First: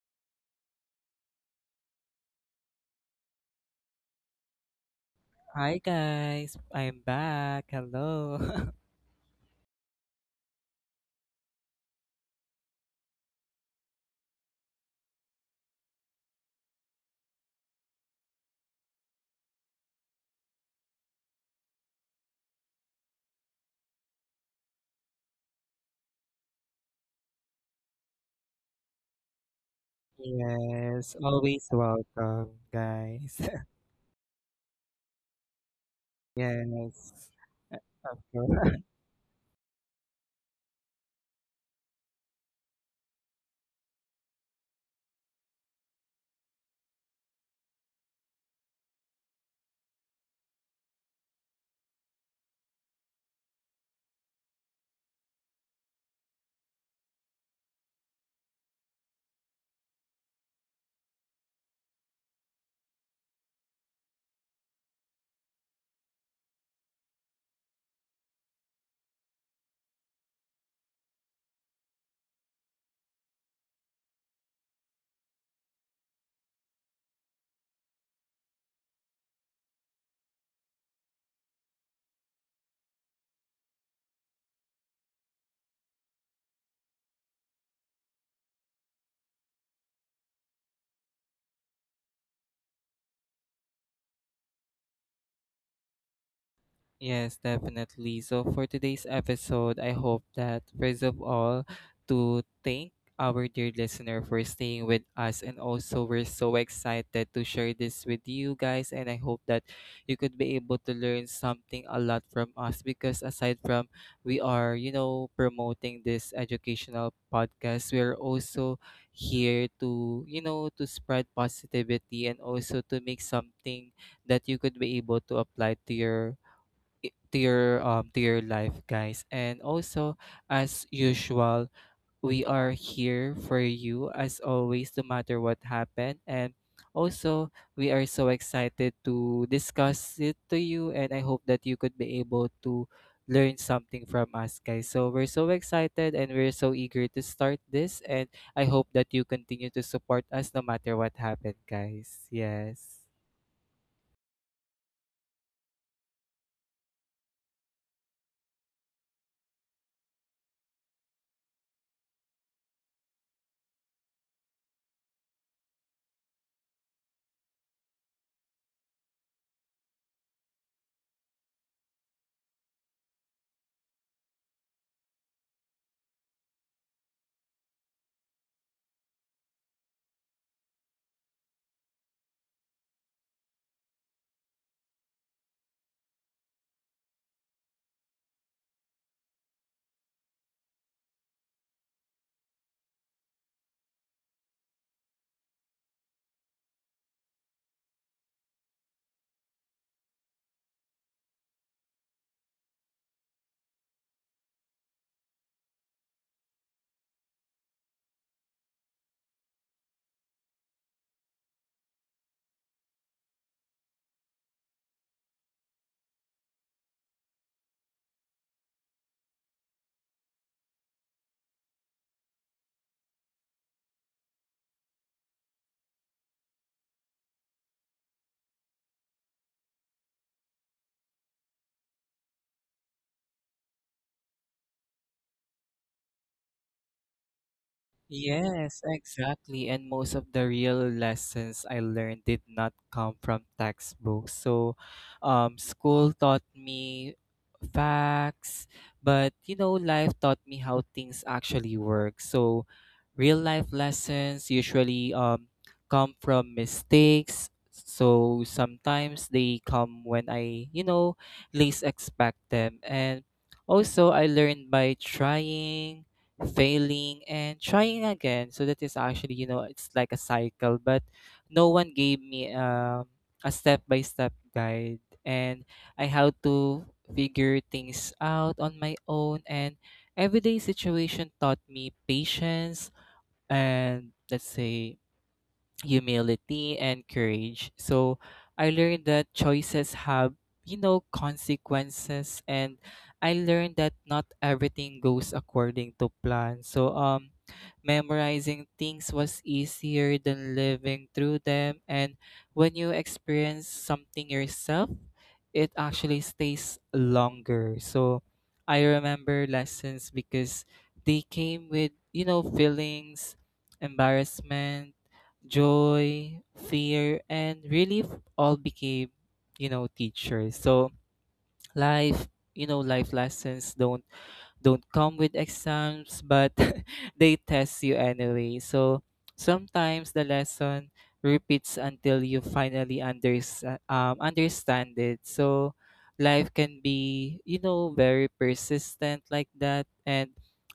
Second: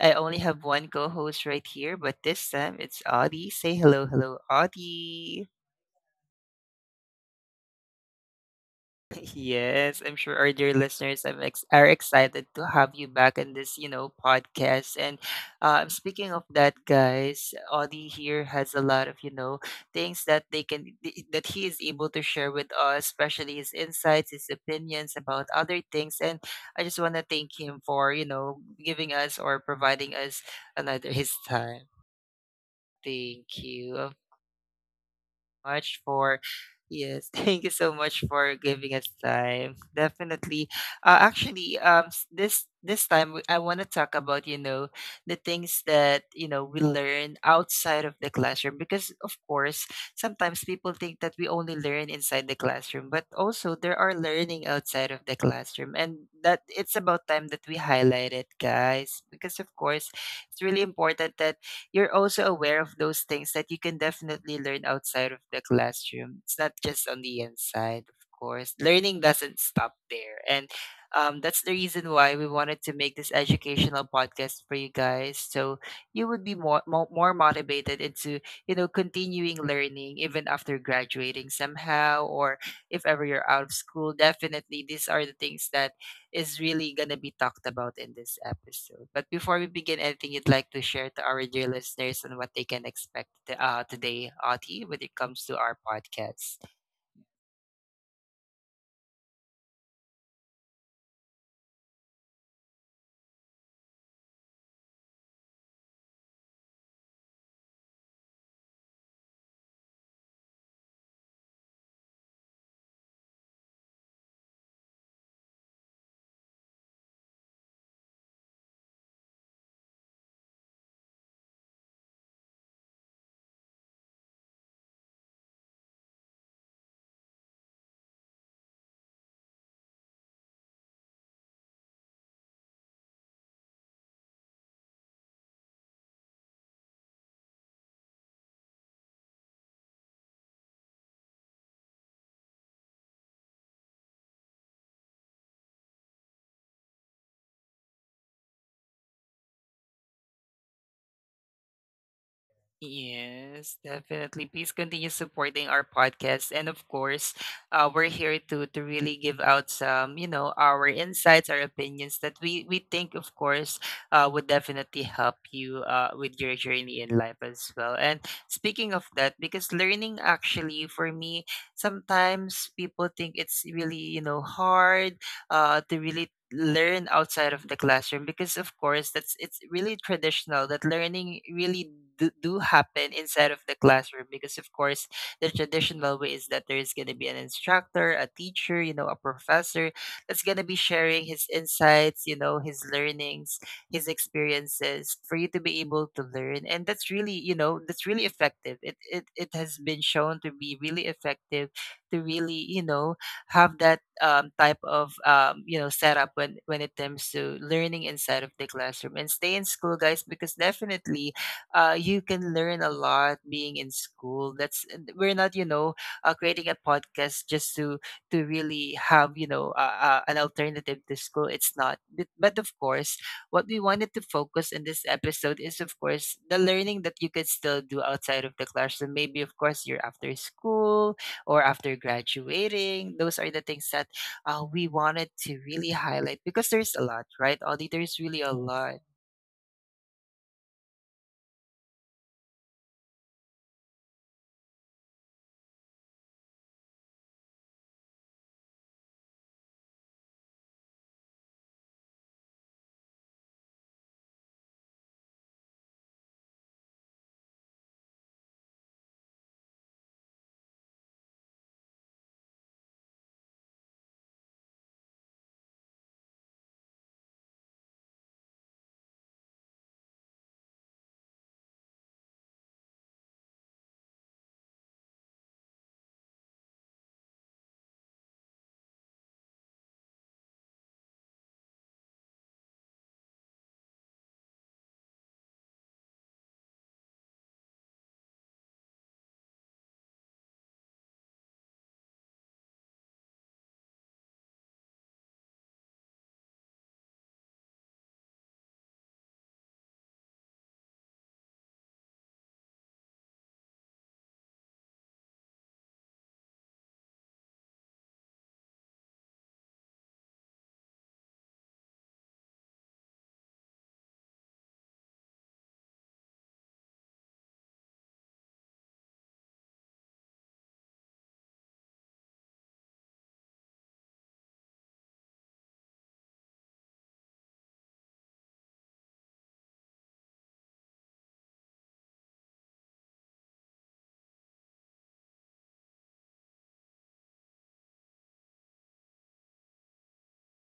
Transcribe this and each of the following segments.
I only have one co host right here, but this time it's Audie. Say hello, hello, Audie. Hi guys, I'm back. Hello. Yes, I'm sure our dear listeners are excited to have you back in this podcast. And speaking of that, guys, Audie here has a lot of, things that he is able to share with us, especially his insights, his opinions about other things. And I just want to thank him for, you know, giving us or providing us another Yes, his always time. welcome, guys. Thank you much for Yes, yes, thank you so of much for course. giving us time. Definitely. Actually, this time I want to talk about, you know, the things that, you know, we learn outside of the classroom, because of course sometimes people think that we only learn inside the classroom, but also there are learning outside of the classroom, and that it's about time that we highlight it, guys, because of course it's really important that you're also aware of those things that you can definitely learn outside of the classroom. It's not just on the inside, of course. Learning doesn't stop there. And that's the reason why we wanted to make this educational podcast for you guys. So you would be more motivated into, you know, continuing learning even after graduating somehow, or if ever you're out of school. Definitely, these are the things that is really going to be talked about in this episode. But before we begin, anything you'd like to share to our dear listeners on what they can expect today, Ati, when it comes to our podcast? Yes, definitely. So for today's episode, I hope that first of all to thank our dear listener for staying with us, and also we're so excited to share this with you guys, and I hope that you could be able to learn something a lot from us because aside from we are, promoting this educational podcast, we're also here to, to spread positivity and also to make something that you could be able to apply to your to your to your life, guys, and also as usual we are here for you as always no matter what happened. And also we are so excited to discuss it to you, and I hope that you could be able to learn something from us, guys. So we're so excited and we're so eager to start this, and I hope that you continue to support us no matter what happened, guys. Yes. Yes, definitely. Please continue supporting our podcast. And of course, we're here to really give out some, you know, our insights, our opinions that we think, of course, would definitely help you with your journey in life as well. And speaking of that, because learning actually for me, sometimes people think it's really, you know, hard to really learn outside of the classroom, because of course that's it's really traditional that learning really do happen inside of the classroom, because of course the traditional way is that there's going to be an instructor, a teacher, you know, a professor that's going to be sharing his insights, you know, his learnings, his experiences for you to be able to learn, and that's really, you know, that's really effective. It has been shown to be really effective to really, you know, have that type of, you know, setup when it comes to learning inside of the classroom. And stay in school, guys, because definitely you can learn a lot being in school. That's, we're not, you know, creating a podcast just to really have, you know, an alternative to school. It's not, but of course what we wanted to focus in this episode is of course the learning that you could still do outside of the classroom. Maybe of course you're after school or after graduating. Those are the things that we wanted to really highlight, because there's a lot, right? Audie, there's really a Yes, lot. exactly. And most of the real lessons I learned did not come from textbooks. So, school taught me facts, but life taught me how things actually work. So, real life lessons usually come from mistakes. So sometimes they come when I, least expect them. And also I learned by trying, failing, and trying again, so that is actually, you know, it's like a cycle, but no one gave me a step by step guide, and I had to figure things out on my own. And everyday situation taught me patience and, let's say, humility and courage. So I learned that choices have, consequences, and I learned that not everything goes according to plan. So memorizing things was easier than living through them, and when you experience something yourself, it actually stays longer. So I remember lessons because they came with, feelings. Embarrassment, joy, fear, and relief all became, teachers. So life, life lessons don't come with exams, but they test you anyway. So sometimes the lesson repeats until you finally understand it. So life can be, you know, very persistent like that. And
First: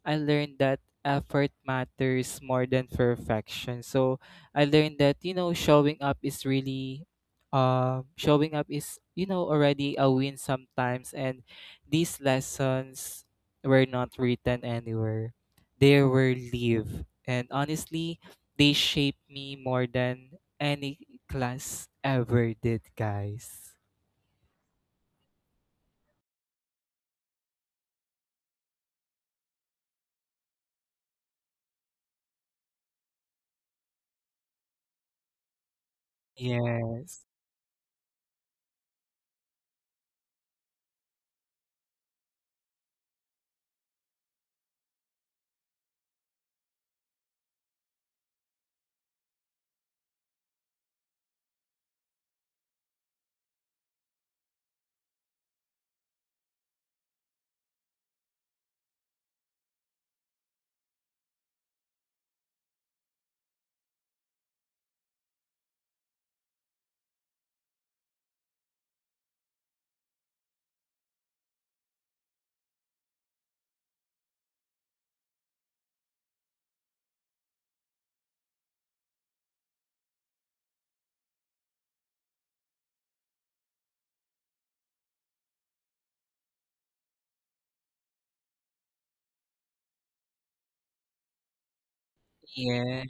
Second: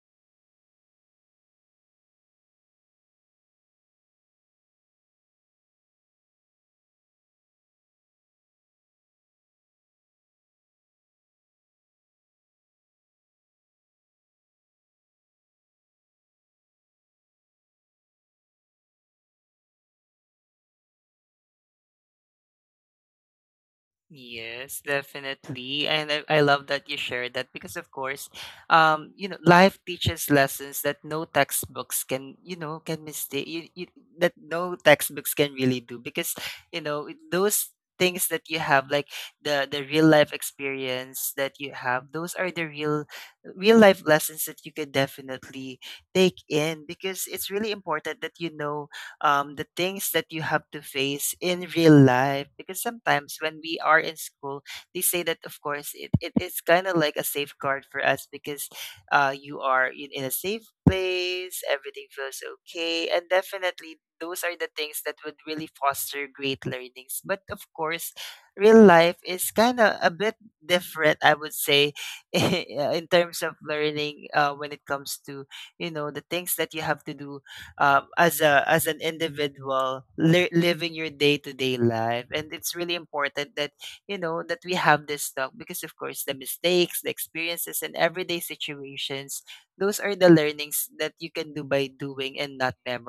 I learned that effort matters more than perfection. So I learned that, you know, showing up is really showing up is, you know, already a win sometimes. And these lessons were not written anywhere. They were live. And honestly, they shaped me more than any class ever did, guys. Yes, definitely. And I love that you shared that, because of course, you know, life teaches lessons that no textbooks can, you know, can mistake you, that no textbooks can really do, because, you know, it- Yes. those things that you have, like the real life experience that you have, those are the real real life lessons that you can definitely take in, because it's really important that you know the things that you have to face in real life. Because sometimes when we are in school, they say that, of course, it is kind of like a safeguard for us, because you are in a safe place, everything feels okay. And definitely, those are the things that would really foster great learnings. But of course, real life is kind of a bit different, I would say, in terms of learning when it comes to, you know, the things that you have to do as a as an individual living your day to day life. And it's really important that you know that we have this talk, because of course the mistakes, the experiences, and everyday situations. Those are the learnings that you can do by doing and not Yes,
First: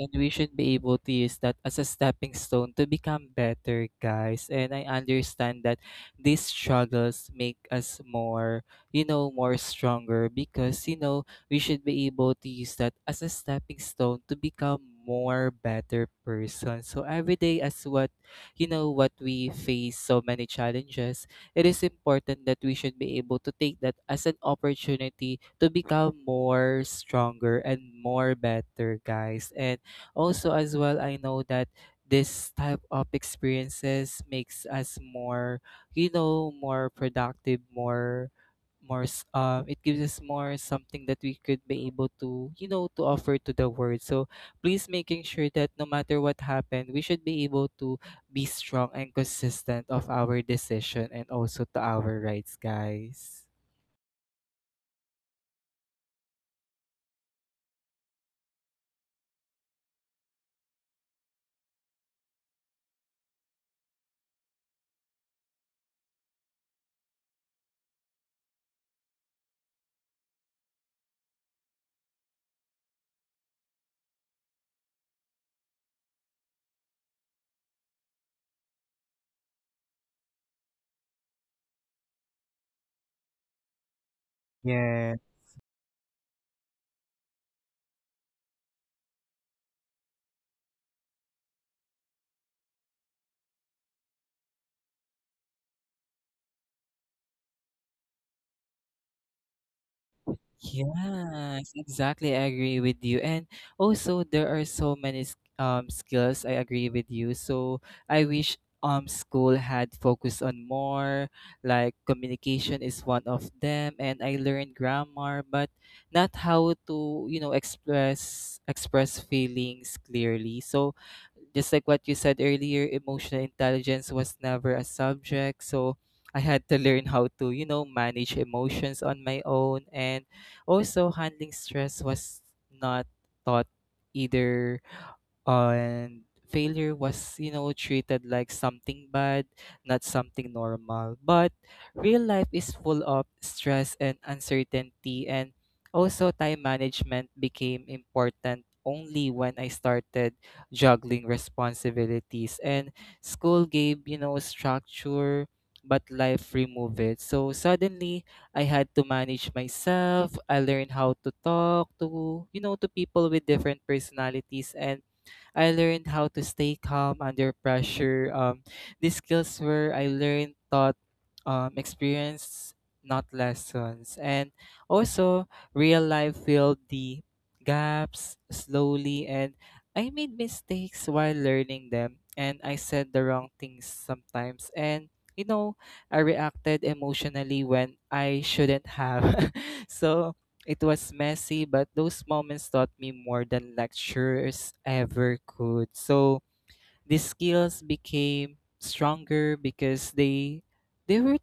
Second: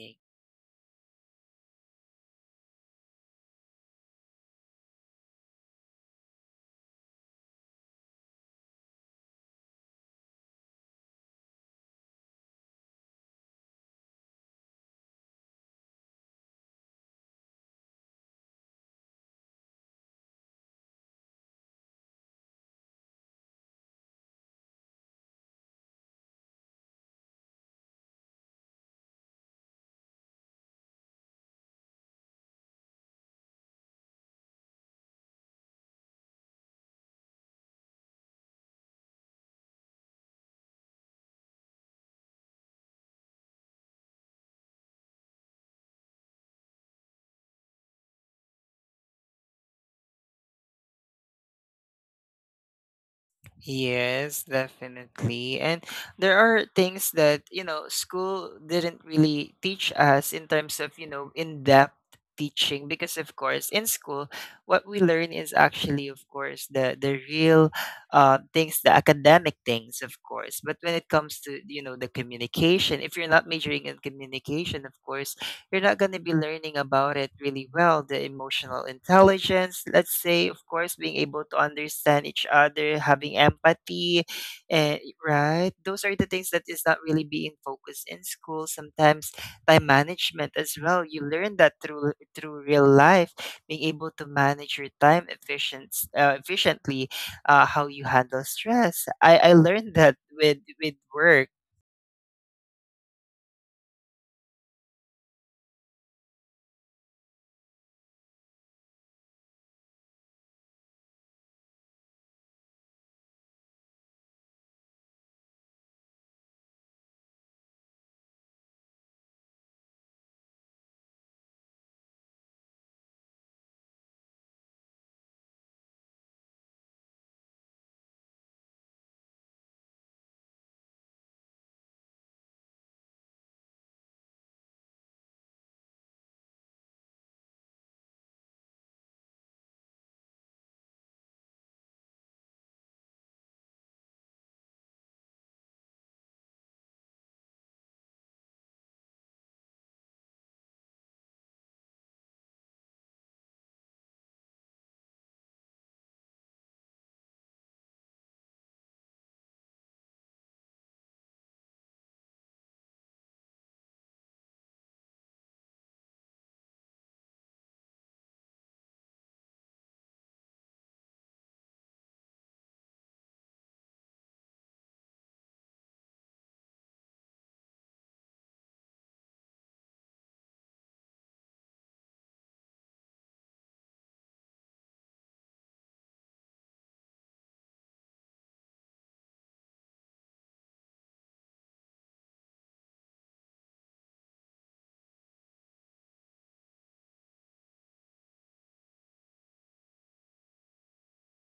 and we should be able to use that as a stepping stone to become better, guys. And I understand that these struggles make us more, you know, more stronger because, you know, we should be able to use that as a stepping stone to become more better person. So every day as what, you know, what we face so many challenges, it is important that we should be able to take that as an opportunity to become more stronger and more better, guys. And also, as well, I know that this type of experiences makes us more, you know, more productive, more it gives us more something that we could be able to, you know, to offer to the world. So please making sure that no matter what happened we should be able to be strong and consistent of our decision and also to our rights, guys. Yes, definitely. And there are things that, you know, school didn't really teach us in terms of, you know, in-depth teaching, because of course in school what we learn is actually of course the real things, the academic things of course. But when it comes to, you know, the communication, if you're not majoring in communication, of course you're not going to be learning about it really well. The emotional intelligence, let's say, of course, being able to understand each other, having empathy, eh, Yeah. right? Those are the things that is not really being focused in school. Sometimes time management as well. You learn that through real life, being able to manage your time efficiently, how you handle stress. I learned that with work. Yes, exactly. I agree with you. And also there are so many skills. I agree with you. So I wish school had focused on more, like, communication is one of them, and I learned grammar but not how to, you know, express feelings clearly. So just like what you said earlier, emotional intelligence was never a subject. So I had to learn how to, you know, manage emotions on my own. And also, handling stress was not taught either, and failure was, you know, treated like something bad, not something normal, but real life is full of stress and uncertainty. And also time management became important only when I started juggling responsibilities, and school gave, you know, structure, but life removed it. So suddenly I had to manage myself. I learned how to talk to, you know, to people with different personalities, and I learned how to stay calm under pressure. These skills were I learned taught experience, not lessons. And also, real life filled the gaps slowly, and I made mistakes while learning them, and I said the wrong things sometimes. And you know, I reacted emotionally when I shouldn't have. So it was messy, but those moments taught me more than lectures ever could. So these skills became stronger because they were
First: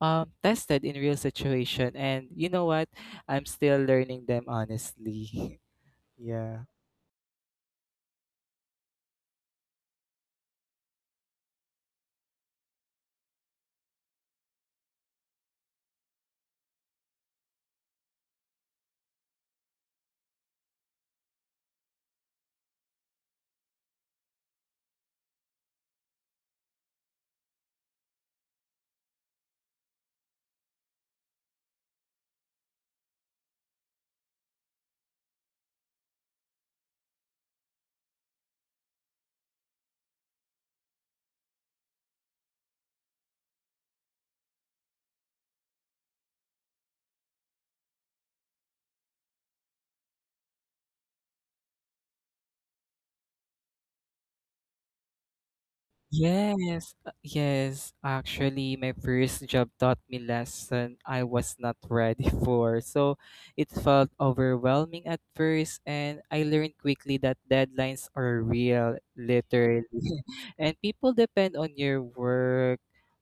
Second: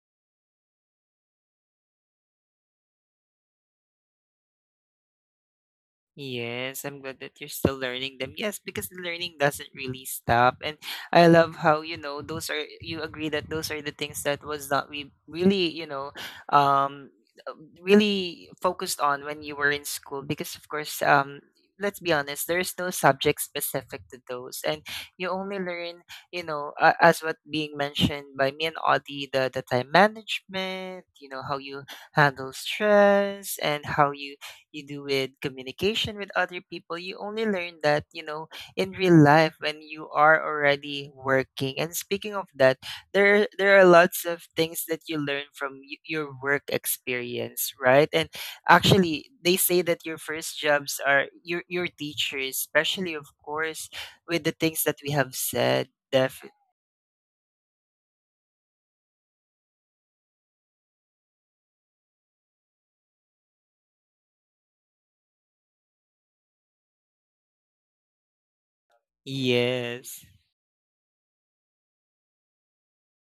tested in real situation, and you know what? I'm still learning them, honestly. Yeah. Yes, I'm glad that you're still learning them. Yes, because the learning doesn't really stop. And I love how, you know, those are, you agree that those are the things that was not we really, you know, um uh, really focused on when you were in school, because of course let's be honest, there's no subject specific to those. And you only learn, you know, as what being mentioned by me and Audie, the time management, you know, how you handle stress and how you do with communication with other people. You only learn that, you know, in real life when you are already working. And speaking of that, there are lots of things that you learn from your work experience, right? And actually they say that your first jobs are your teachers, especially of course with the things that we have said Yes, yes. Actually, my first job taught me lesson I was not ready for. So it felt overwhelming at first, and I learned quickly that deadlines are real, literal, yes. and people depend on your work.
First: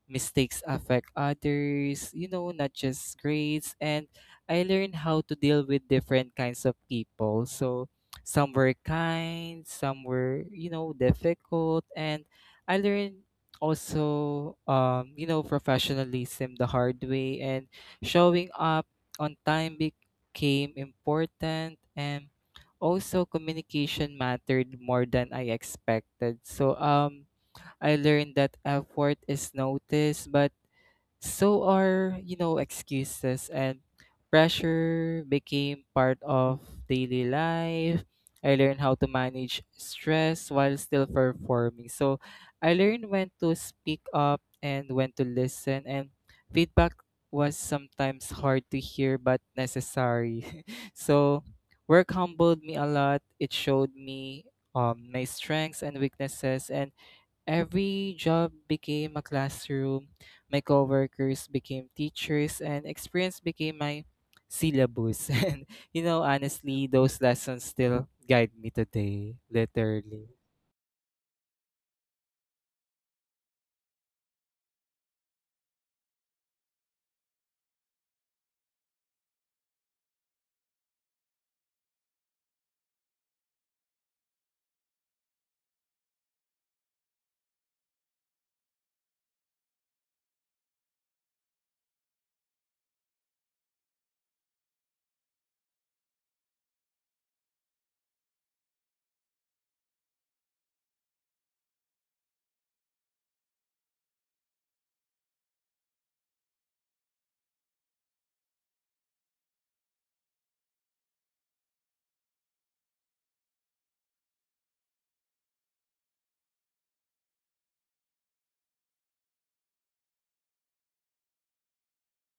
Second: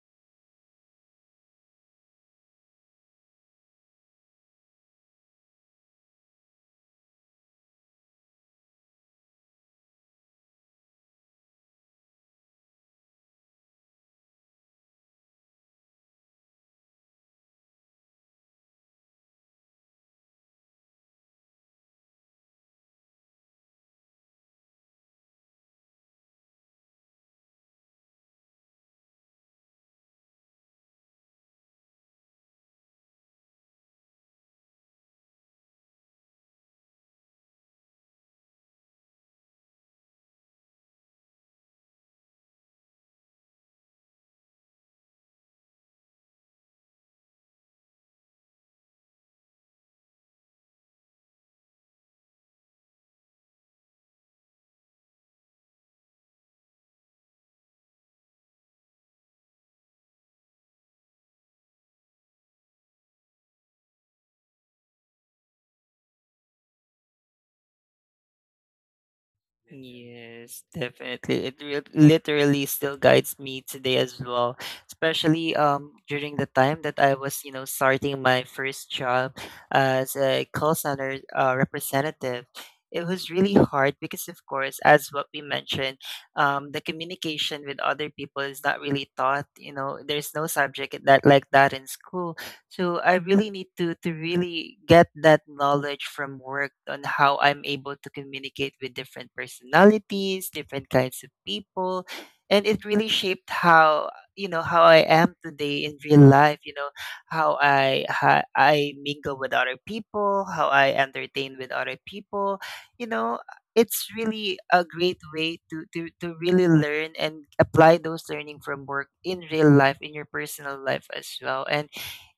Mistakes affect others, you know, not just grades. And I learned how to deal with different kinds of people. So some were kind, some were, you know, difficult. And I learned also, you know, professionalism the hard way, and showing up on time became important. And also communication mattered more than I expected. So I learned that effort is noticed, but so are, you know, excuses, and pressure became part of daily life. I learned how to manage stress while still performing. So I learned when to speak up and when to listen, and feedback was sometimes hard to hear but necessary. So work humbled me a lot. It showed me my strengths and weaknesses. And every job became a classroom, my coworkers became teachers, and experience became my syllabus. And you know, honestly, those lessons still guide me today, literally. Yes, definitely. It literally still guides me today as well, especially during the time that I was, you know, starting my first job as a call center representative. It was really hard, because, of course, as what we mentioned, the communication with other people is not really taught. You know, there's no subject that like that in school. So I really need to really get that knowledge from work on how I'm able to communicate with different personalities, different kinds of people, and it really shaped how, you know, how I am today in real life. You know how I mingle with other people, how I entertain with other people. You know, it's really a great way to, to really learn and apply those learning from work in real life, in your personal life as well. And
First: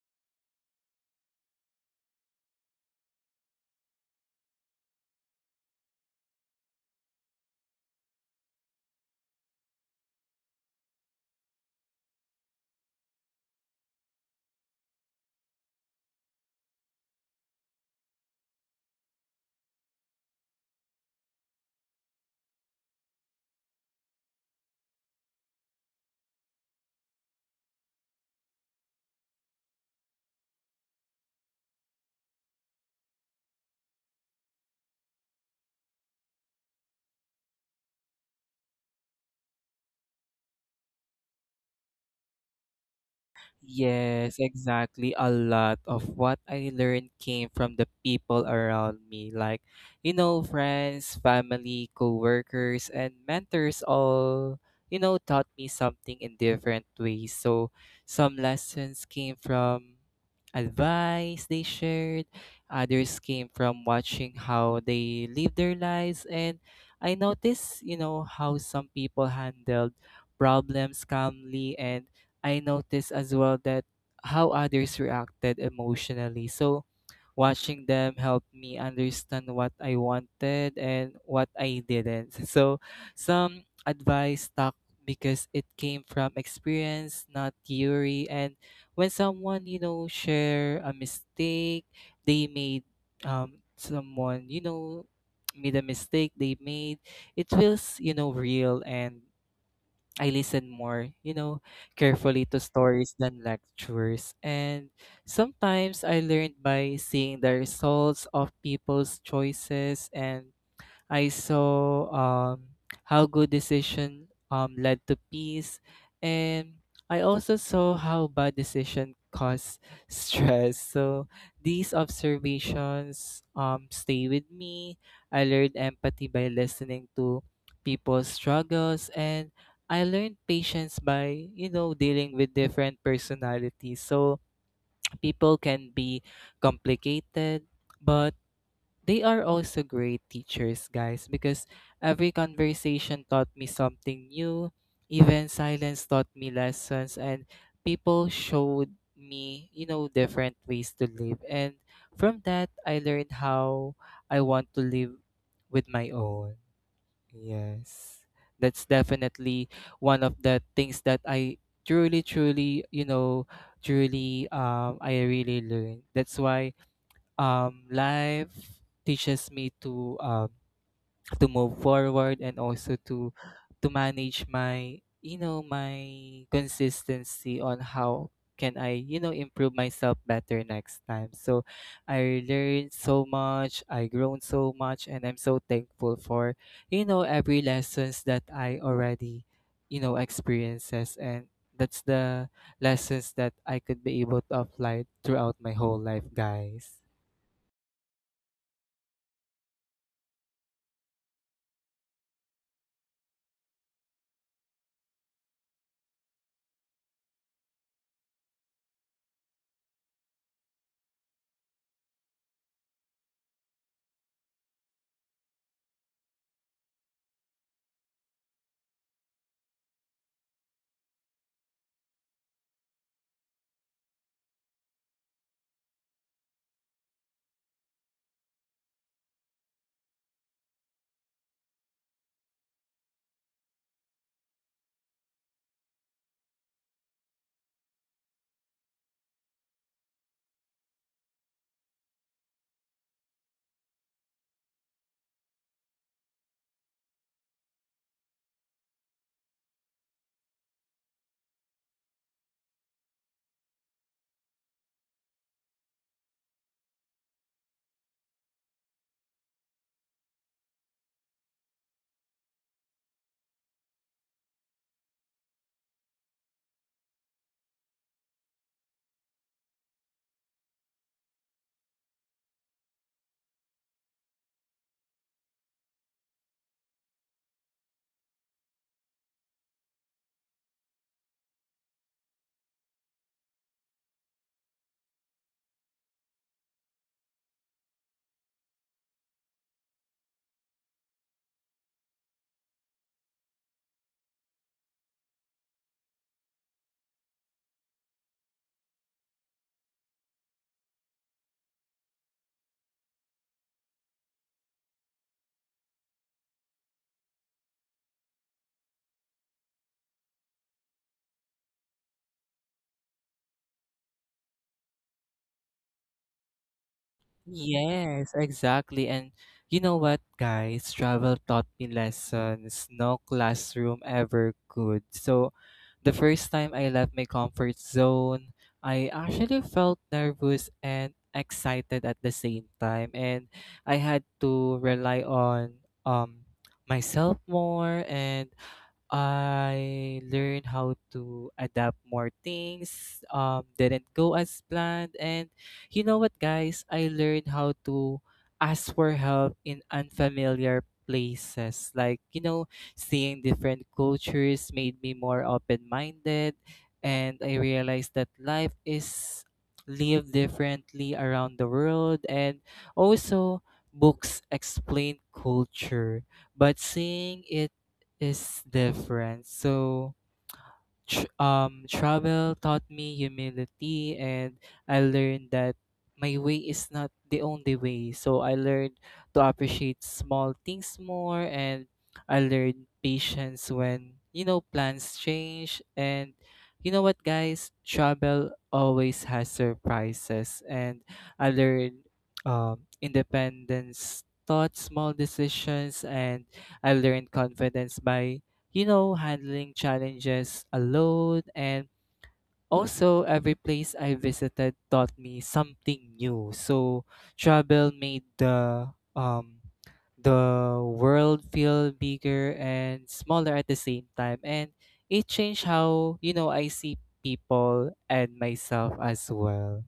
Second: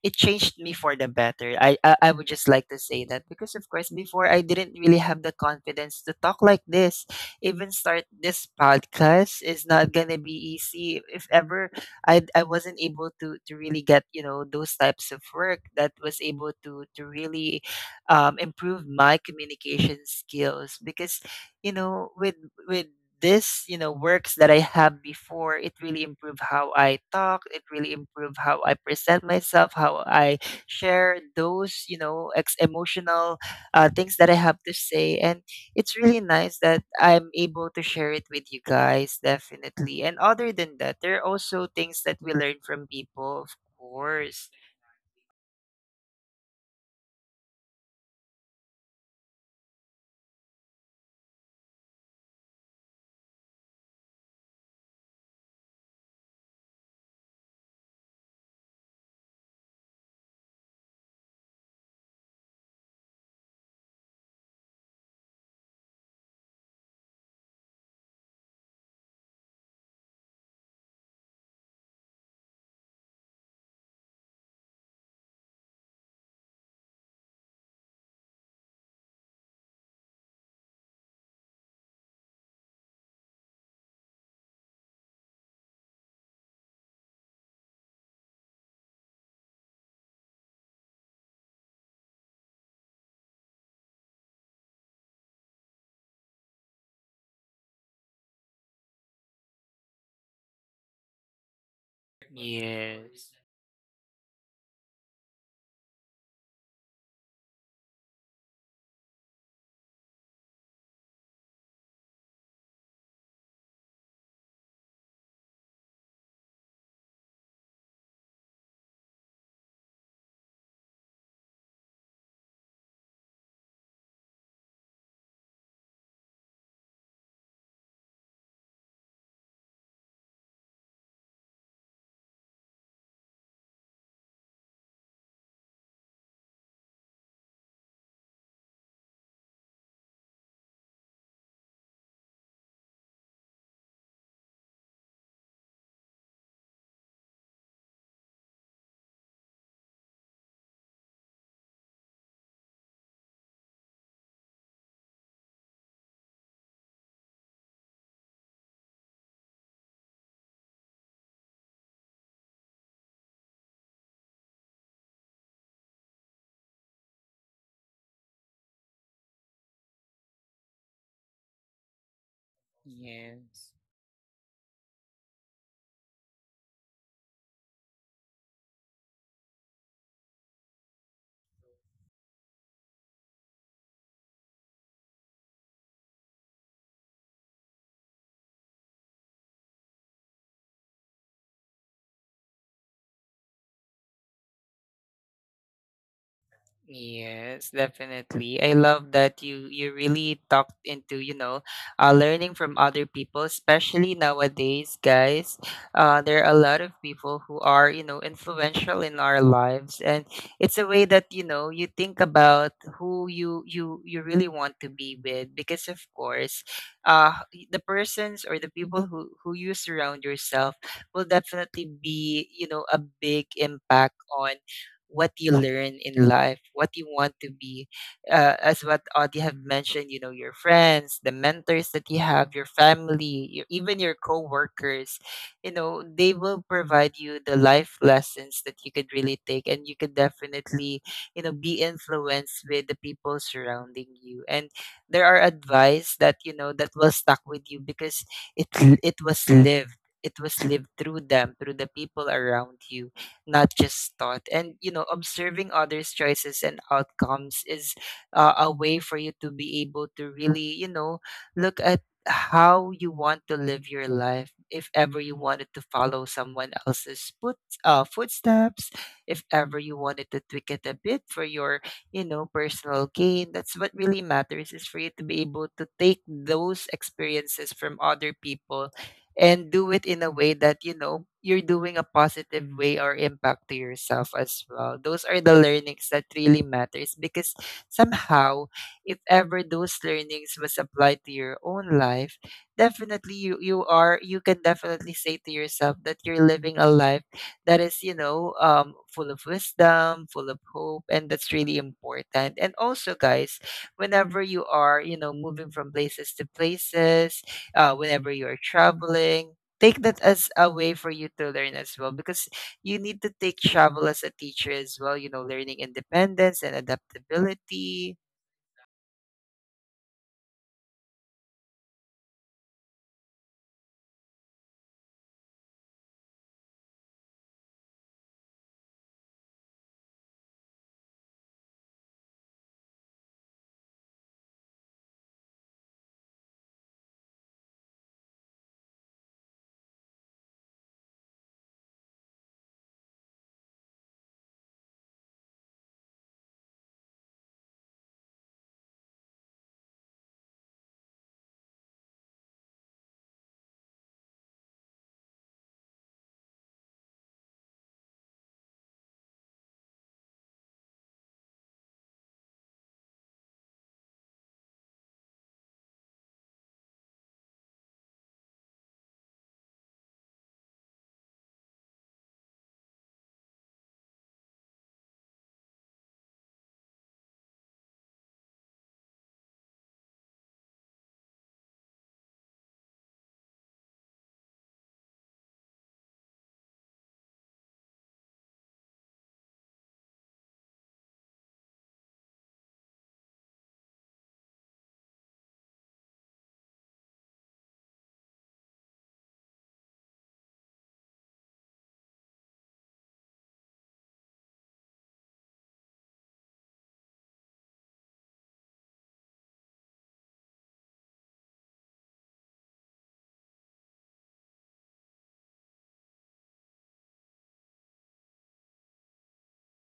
it changed me for the better. I would just like to say that because of course before I didn't really have the confidence to talk like this. Even start this podcast is not gonna be easy. If ever I wasn't able to really get, you know, those types of work that was able to really improve my communication skills, because you know, with this, you know, works that I have before, it really improved how I talk. It really improved how I present myself, how I share those, you know, emotional things that I have to say. And it's really nice that I'm able to share it with you guys, definitely. And other than that, there are also things that we learn from people, of Yes, course. exactly. A lot of what I learned came from the people around me, like, you know, friends, family, coworkers, and mentors all, you know, taught me something in different ways. So some lessons came from advice they shared, others came from watching how they live their lives, and I noticed, you know, how some people handled problems calmly, and I noticed as well that how others reacted emotionally. So watching them helped me understand what I wanted and what I didn't. So some advice stuck because it came from experience, not theory. And when someone, you know, share a mistake they made someone, you know, made a mistake they made, it feels, you know, real, and I listen more, you know, carefully to stories Yes. than lectures. And sometimes I learned by seeing the results of people's choices, and I saw how good decision led to peace, and I also saw how bad decision caused stress. So these observations stay with me. I learned empathy by listening to people's struggles, and I learned patience by, you know, dealing with different personalities. So people can be complicated, but they are also great teachers, guys, because every conversation taught me something new. Even silence taught me lessons, and people showed me, you know, different ways to live. And from that, I learned how I want to live with my own. Yes. That's definitely one of the things that I truly, truly, you know, truly, I really learned. That's why life teaches me to move forward and also Yes. to manage my, you know, my consistency on how can I, you know, improve myself better next time. So I learned so much, I grown so much, and I'm so thankful for, you know, every lessons that I already, you know, experiences, and that's the lessons that I could be able to apply throughout my whole life, guys. Yes, definitely. I love that you really talked into, you know, learning from other people, especially nowadays, guys. There are a lot of people who are, you know, influential in our lives, and it's a way that, you know, you think about who you really want to be with, because of course, uh the persons or the people who you surround yourself will definitely be, you know, a big impact on what you learn in life, what you want to be. As what Audie have mentioned, you know, your friends, the mentors that you have, your family, your, even your co-workers, you know, they will provide you the life lessons that you could really take and you could definitely, you know, be influenced with the people surrounding you. And there are advice that, you know, that will stuck with you, because it it was lived. It was lived through them, through the people around you, not just thought. And observing others' choices and outcomes is a way for you to be able to really, look at how you want to live your life if ever you wanted to follow someone else's footsteps, if ever you wanted to tweak it a bit for your, you know, personal gain. That's what really matters, is for you to be able to take those experiences from other people and do it in a way that, you know, you're doing a positive way or impact to yourself as well. Those are the learnings that really matters, because somehow, if ever those learnings was applied to your own life, definitely you you are you can definitely say to yourself that you're living a life that is, you know, full of wisdom, full of hope, and that's really important. And also, guys, whenever you are, moving from places to places, whenever you're traveling. Take that as a way for you to learn as well, because you need to take travel as a teacher as well, you know, learning independence and adaptability. Yes, exactly. And you know what, guys? Travel taught me lessons no classroom ever could. So the first time I left my comfort zone, I actually felt nervous and excited at the same time. And I had to rely on myself more, and I learned how to adapt more things, didn't go as planned. And you know what, guys? I learned how to ask for help in unfamiliar places. Like, you know, seeing different cultures made me more open minded. And I realized that life is lived differently around the world. And also, books explain culture, but seeing it is different. So, travel taught me humility, and I learned that my way is not the only way. So I learned to appreciate small things more, and I learned patience when, you know, plans change. And you know what, guys, travel always has surprises, and I learned independence. Thought small decisions, and I learned confidence by, you know, handling challenges alone. And also, every place I visited taught me something new. So travel made um, the world feel bigger and smaller at the same time. And it changed how, you know, I see people and myself as well.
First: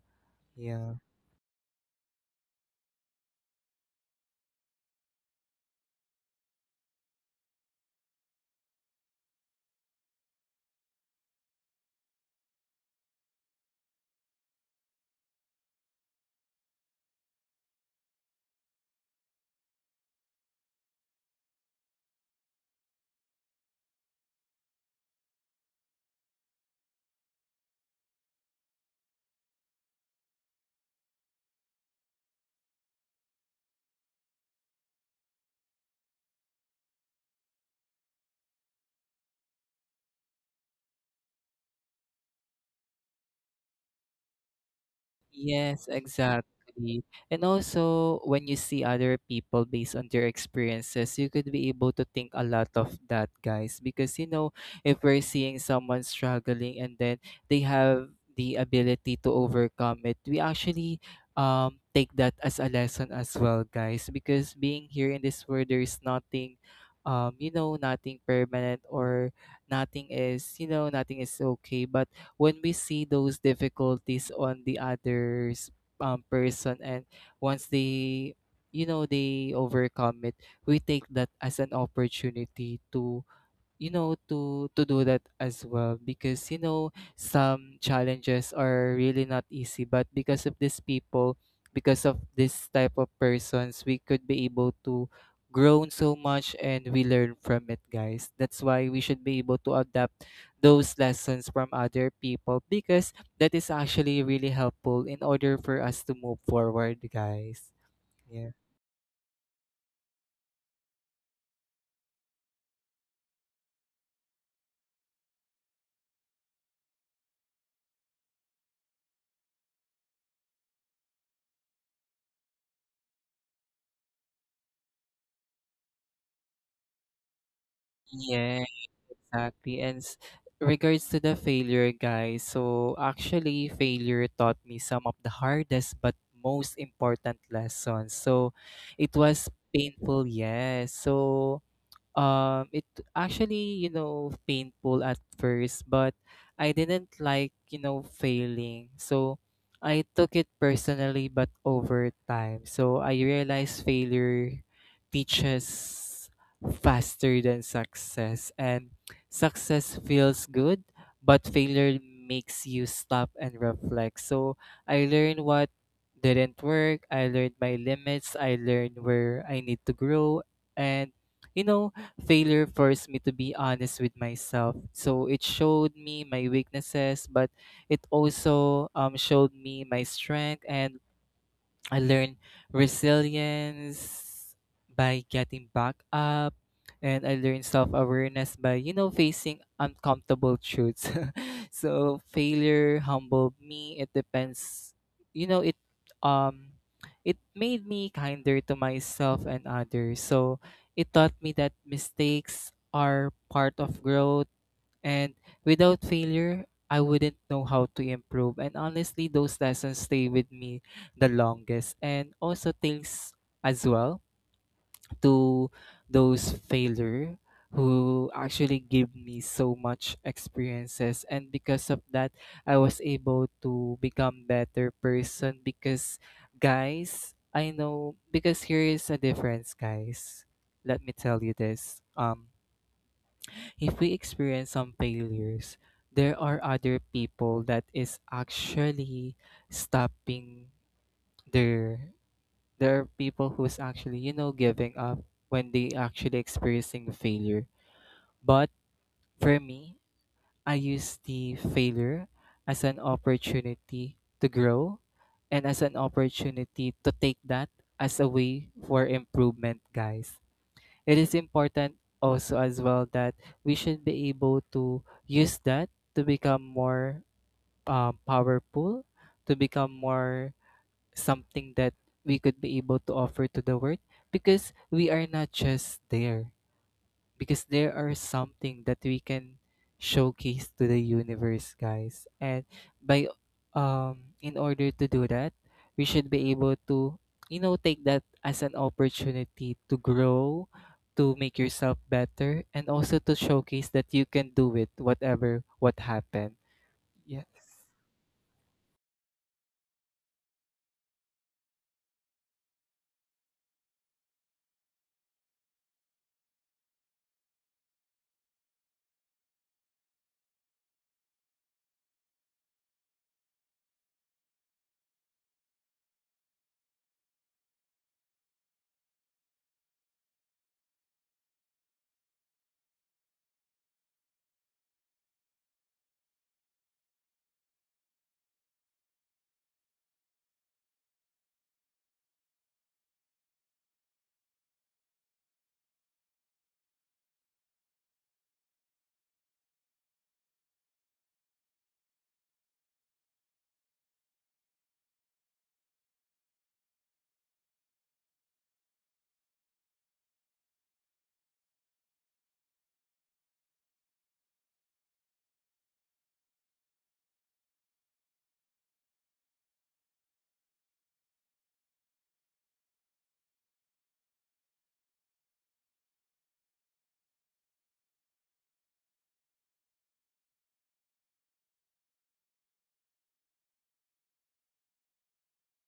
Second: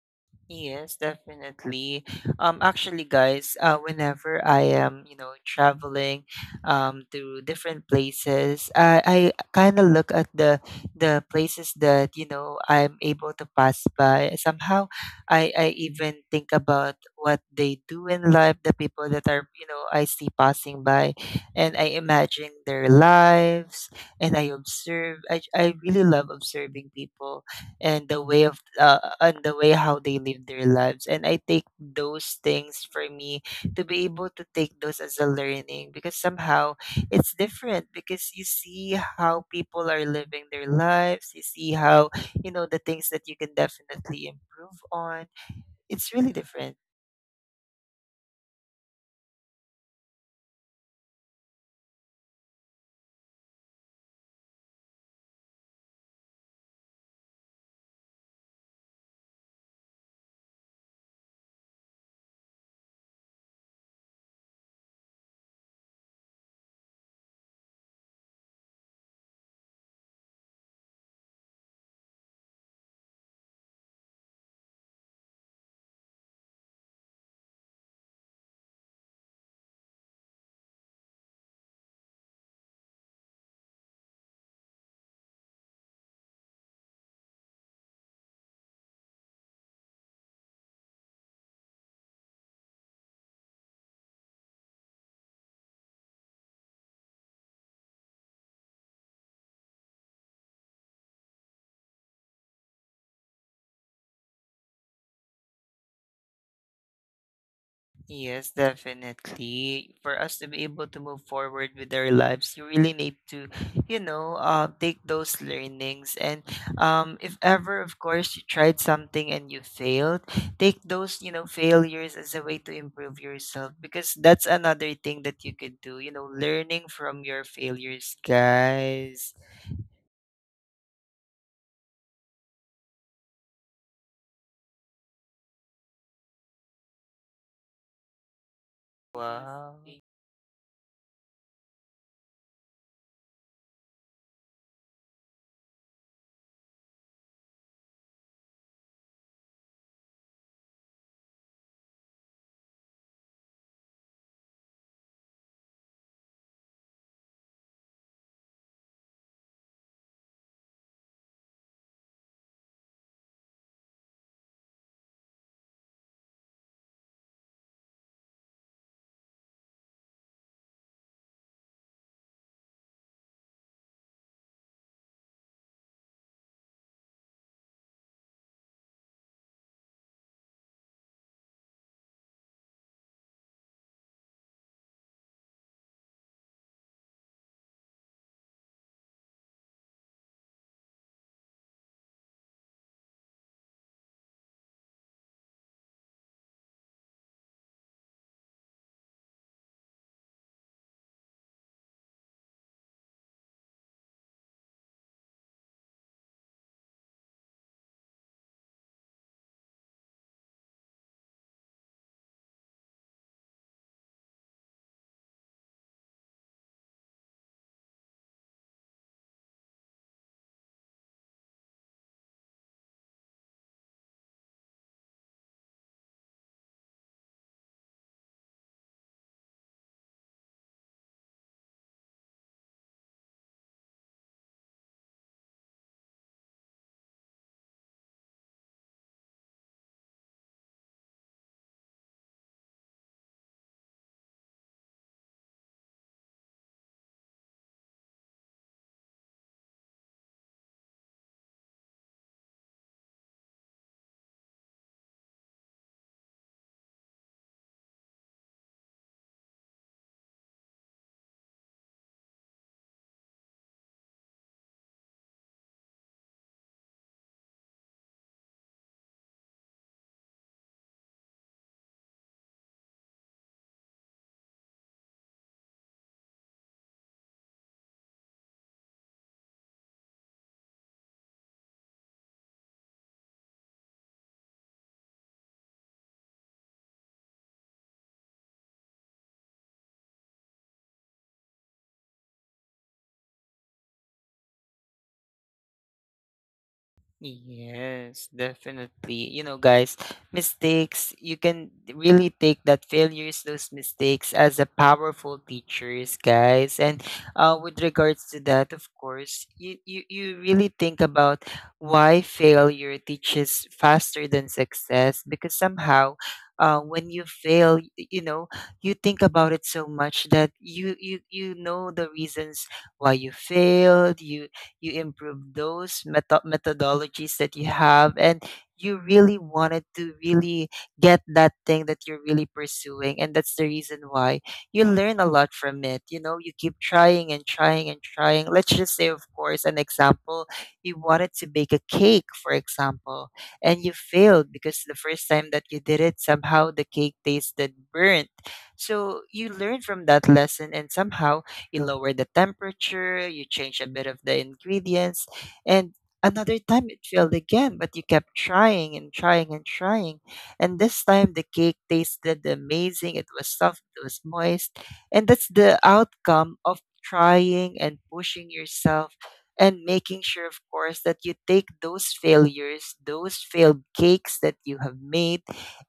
Yes, Yeah. definitely. Actually, guys, whenever I am, you know, traveling, to different places, I kind of look at the places that, you know, I'm able to pass by. Somehow, I even think about what they do in life, the people that are, you know, I see passing by, and I imagine their lives, and I observe. I really love observing people and the way how they live their lives, and I take those things for me to be able to take those as a learning, because somehow it's different. Because you see how people are living their lives, you see how, you know, the things that you can definitely improve on. Yes, It's really exactly. different. And also, when you see other people based on their experiences, you could be able to think a lot of that, guys. Because, you know, if we're seeing someone struggling and then they have the ability to overcome it, we actually take that as a lesson as well, guys. Because being here in this world, there is nothing. You know, nothing permanent or nothing is, you know, nothing is okay. But when we see those difficulties on the other's person and once they, you know, they overcome it, we take that as an opportunity to, you know, to do that as well. Because, you know, some challenges are really not easy, but because of these people, because of this type of persons, we could be able to grow so much, and we learn from it, guys. That's why we should be able to adapt those lessons from other people, because that is actually really helpful in order for us to move forward, guys. Yes, Yeah. definitely. For us to be able to move forward with our lives, you really need to, you know, take those learnings. And if ever, of course, you tried something and you failed, take those, you know, failures as a way to improve yourself, because that's another thing that you could do, you know, learning from your failures, Yeah, guys. Yes. exactly. Regards to the failure, guys, so actually, failure taught me some of the hardest but most important lessons. So it was Wow. painful, yes. So it actually, you know, painful at first, but I didn't like, you know, failing. So I took it personally, but over time. So I realized failure teaches faster than success. And success feels good, but failure makes you stop and reflect. So I learned what didn't work. I learned my limits. I learned where I need to grow. And you know, failure forced me to be honest with myself. So it showed me my weaknesses, but it also showed me my strength, and I learned resilience by getting back up, and I learned self-awareness by, you know, facing uncomfortable truths. So failure humbled me. It depends, you know, it um it made me kinder to myself and others. So it taught me that mistakes are part of growth, and without failure, I wouldn't know how to improve. And honestly, those lessons stay with me the longest. And also thanks as well to those failure who actually give me so much experiences, and because of that, I was able to become better person. Because, guys, I know, because here is a difference, guys. Let me tell you this. If we experience some failures, there are other people that is actually stopping their, there are people who's actually, you know, giving up when they actually experiencing failure. But for me, I use the failure as an opportunity to grow, and as an opportunity to take that as a way for improvement, guys. It is important also as well that we should be able to use that to become more powerful, to become more something that we could be able to offer to the world, because we are not just there, because there are something that we can showcase to the universe, guys. And by, in order to do that, we should be able to, you know, take that as an opportunity to grow, to make yourself better, and also to showcase that you can do it, whatever what happened. Yes. Yes, definitely. You know, guys, mistakes, you can really take that failures, those mistakes as a powerful teachers, guys. And with regards to that, of course, you really think about why failure teaches faster than success, because somehow, when you fail, you know, you think about it so much that you know the reasons why you failed. You improve those methodologies that you have, and you really wanted to really get that thing that you're really pursuing, and that's the reason why you learn a lot from it. You know, you keep trying and trying and trying. Let's just say, of course, an example. You wanted to bake a cake, for example, and you failed because the first time that you did it, somehow the cake tasted burnt. So you learn from that lesson, and somehow you lower the temperature, you change a bit of the ingredients, and another time it failed again, but you kept trying and trying and trying. And this time the cake tasted amazing, it was soft, it was moist, and that's the outcome of trying and pushing yourself and making sure, of course, that you take those failures, those failed cakes that you have made,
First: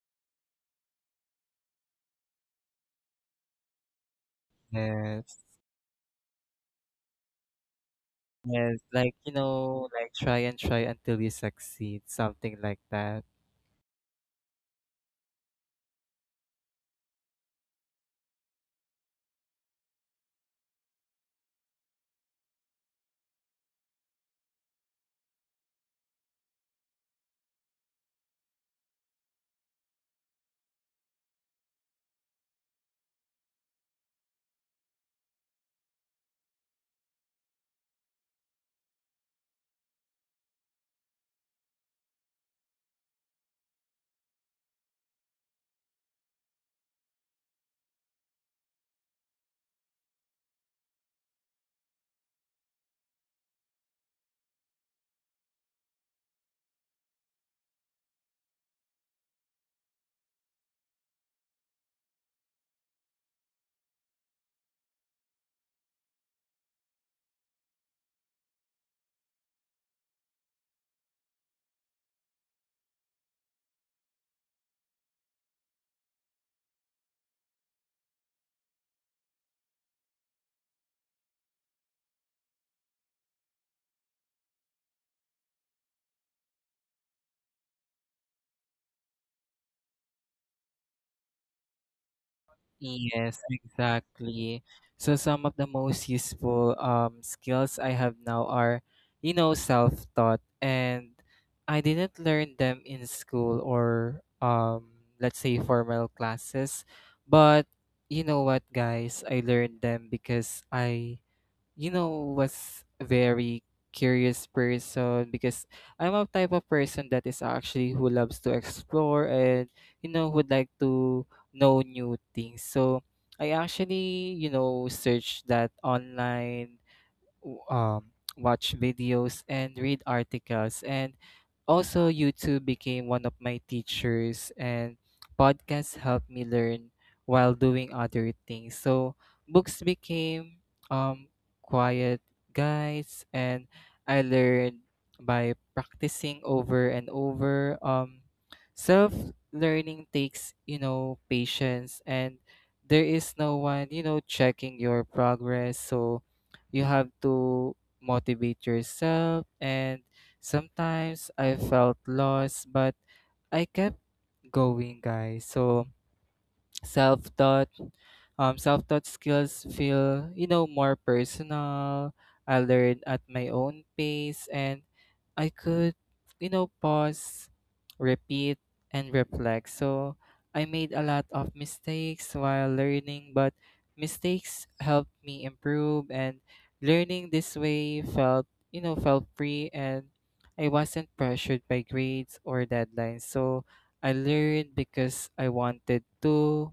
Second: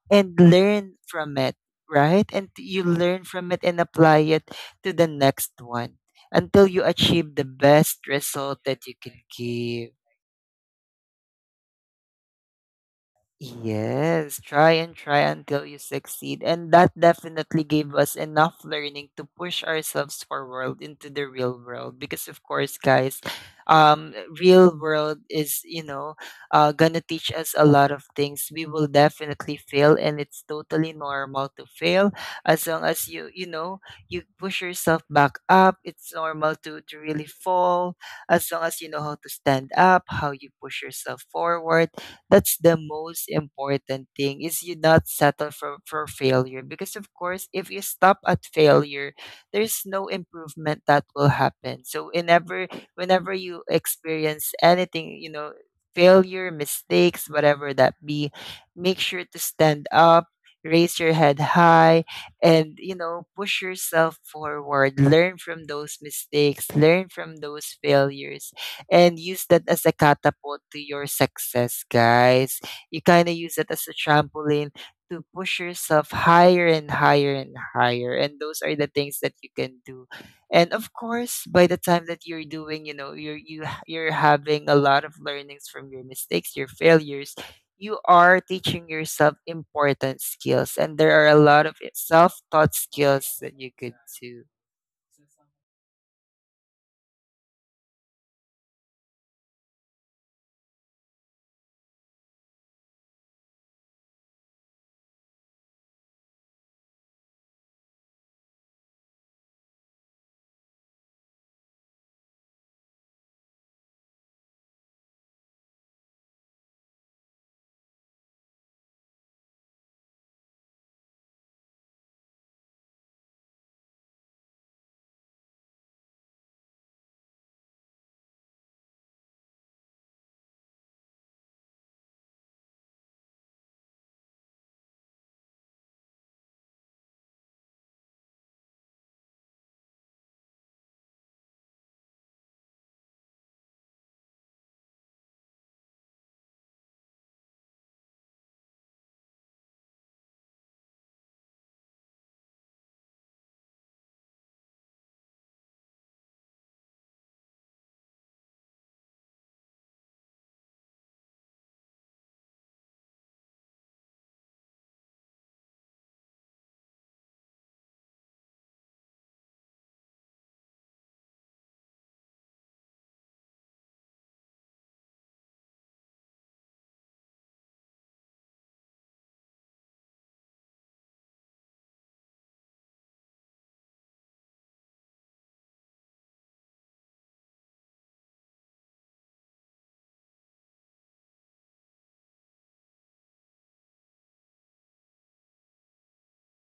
and learn from it. Right? And you learn from it and apply it to the Yes. next one, until you achieve the best result Yes, that you like, can you know, give. like try and try until you succeed, something like that. Yes, try and try until you succeed. And that definitely gave us enough learning to push ourselves forward into the real world. Because, of course, guys, um, real world is, you know, gonna teach us a lot of things. We will definitely fail, and it's totally normal to fail, as long as you, you know, you push yourself back up. It's normal to, really fall, as long as you know how to stand up, how you push yourself forward. That's the most important thing, is you not settle for, failure, because of course, if you stop at failure, there's no improvement that will happen. So whenever, you experience anything, you know, failure, mistakes, whatever that be, make sure to stand up, raise your head high, and, you know, push yourself forward. Learn from those mistakes, learn from those failures, and use that as a catapult to your success, guys. You kind of use it as a trampoline to push yourself higher and higher and higher. And those are the things that you can do. And of course, by the time that you're doing, you know, you're having a lot of learnings from your mistakes, your failures, you are teaching yourself important skills. And there are a lot of self-taught skills Yes, that you could do. exactly. So some of the most useful skills I have now are, you know, self-taught, and I didn't learn them in school or, let's say, formal classes. But you know what, guys, I learned them because I, you know, was a very curious person, because I'm a type of person that is actually who loves to explore, and, you know, would like to know new things. So I actually, you know, searched that online, w- um, watch videos and read articles. And also, YouTube became one of my teachers, and podcasts helped me learn while doing other things. So books became um, quiet guides, and I learned by practicing over and over. Self learning takes, you know, patience, and there is no one, you know, checking your progress. So you have to motivate yourself, and sometimes I felt lost, but I kept going, guys. So self-taught, self-taught skills feel, you know, more personal. I learn at my own pace, and I could, you know, pause, repeat, and reflect. So I made a lot of mistakes while learning, but mistakes helped me improve, and learning this way felt, you know, felt free, and I wasn't pressured by grades or deadlines. So I learned because I wanted to,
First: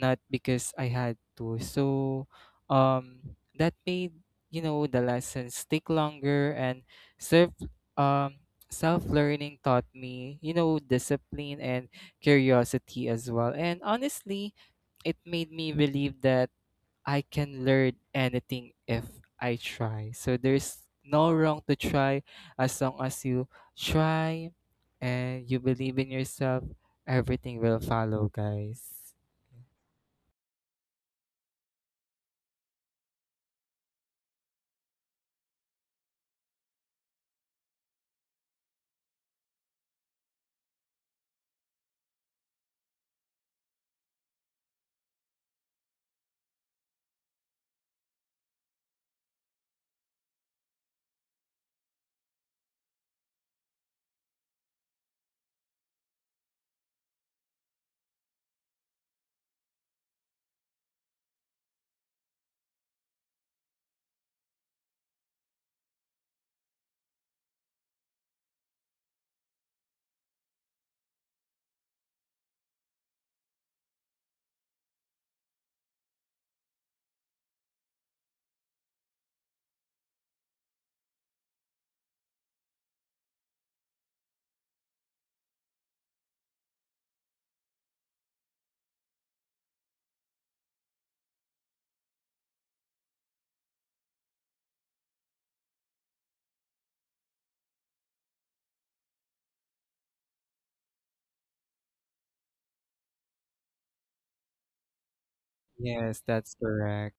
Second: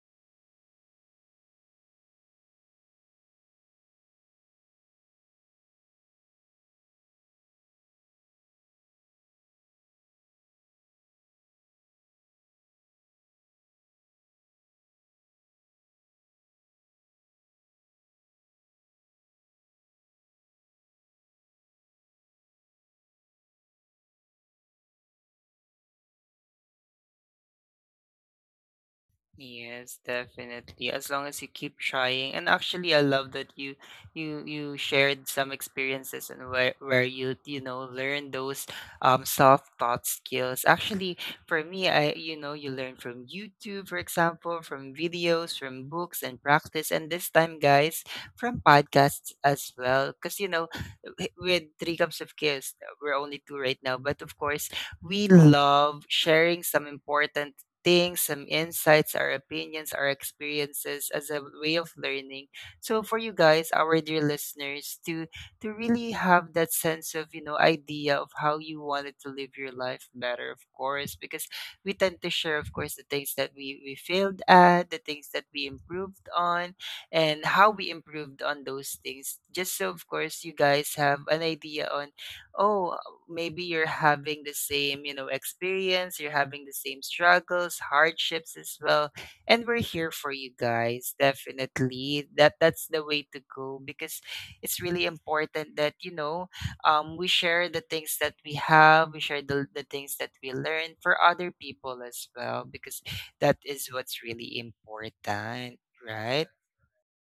not because I had to. So, that made, you know, the lessons take longer. And self, um self learning taught me, you know, discipline and curiosity as well. And honestly, it made me believe that I can learn anything if I try. So there's no wrong to try, as long as you try and you believe in yourself, everything will follow, guys. Yes, definitely. As long as you keep trying. And actually, I love that you shared some experiences, and where you, you know, learn those soft thought skills. Actually, for me, I you know, you learn from YouTube, for example, from videos, from books, and practice, and this time, guys, from podcasts as well. Because, you know, with Three Cups of Chaos, we're only two right now, but of course, we love sharing some important things, some insights, our opinions, our experiences as a way of learning. So for you guys, our dear listeners, to really have that sense of, you know, idea of how you wanted to live your life better. Of course, because we tend to share, of course, the things that we failed at, the things that we improved on, and how we improved on those things. Just so, of course, you guys have an idea on, oh, maybe you're having the same, you know, experience, you're having the same struggles, hardships as well. And we're here for you guys, definitely. That's the way to go, because it's really important that, you know, we share the things that we have, we share the things that we learn for other people as well, because that is what's really important, Yes, right? that's correct.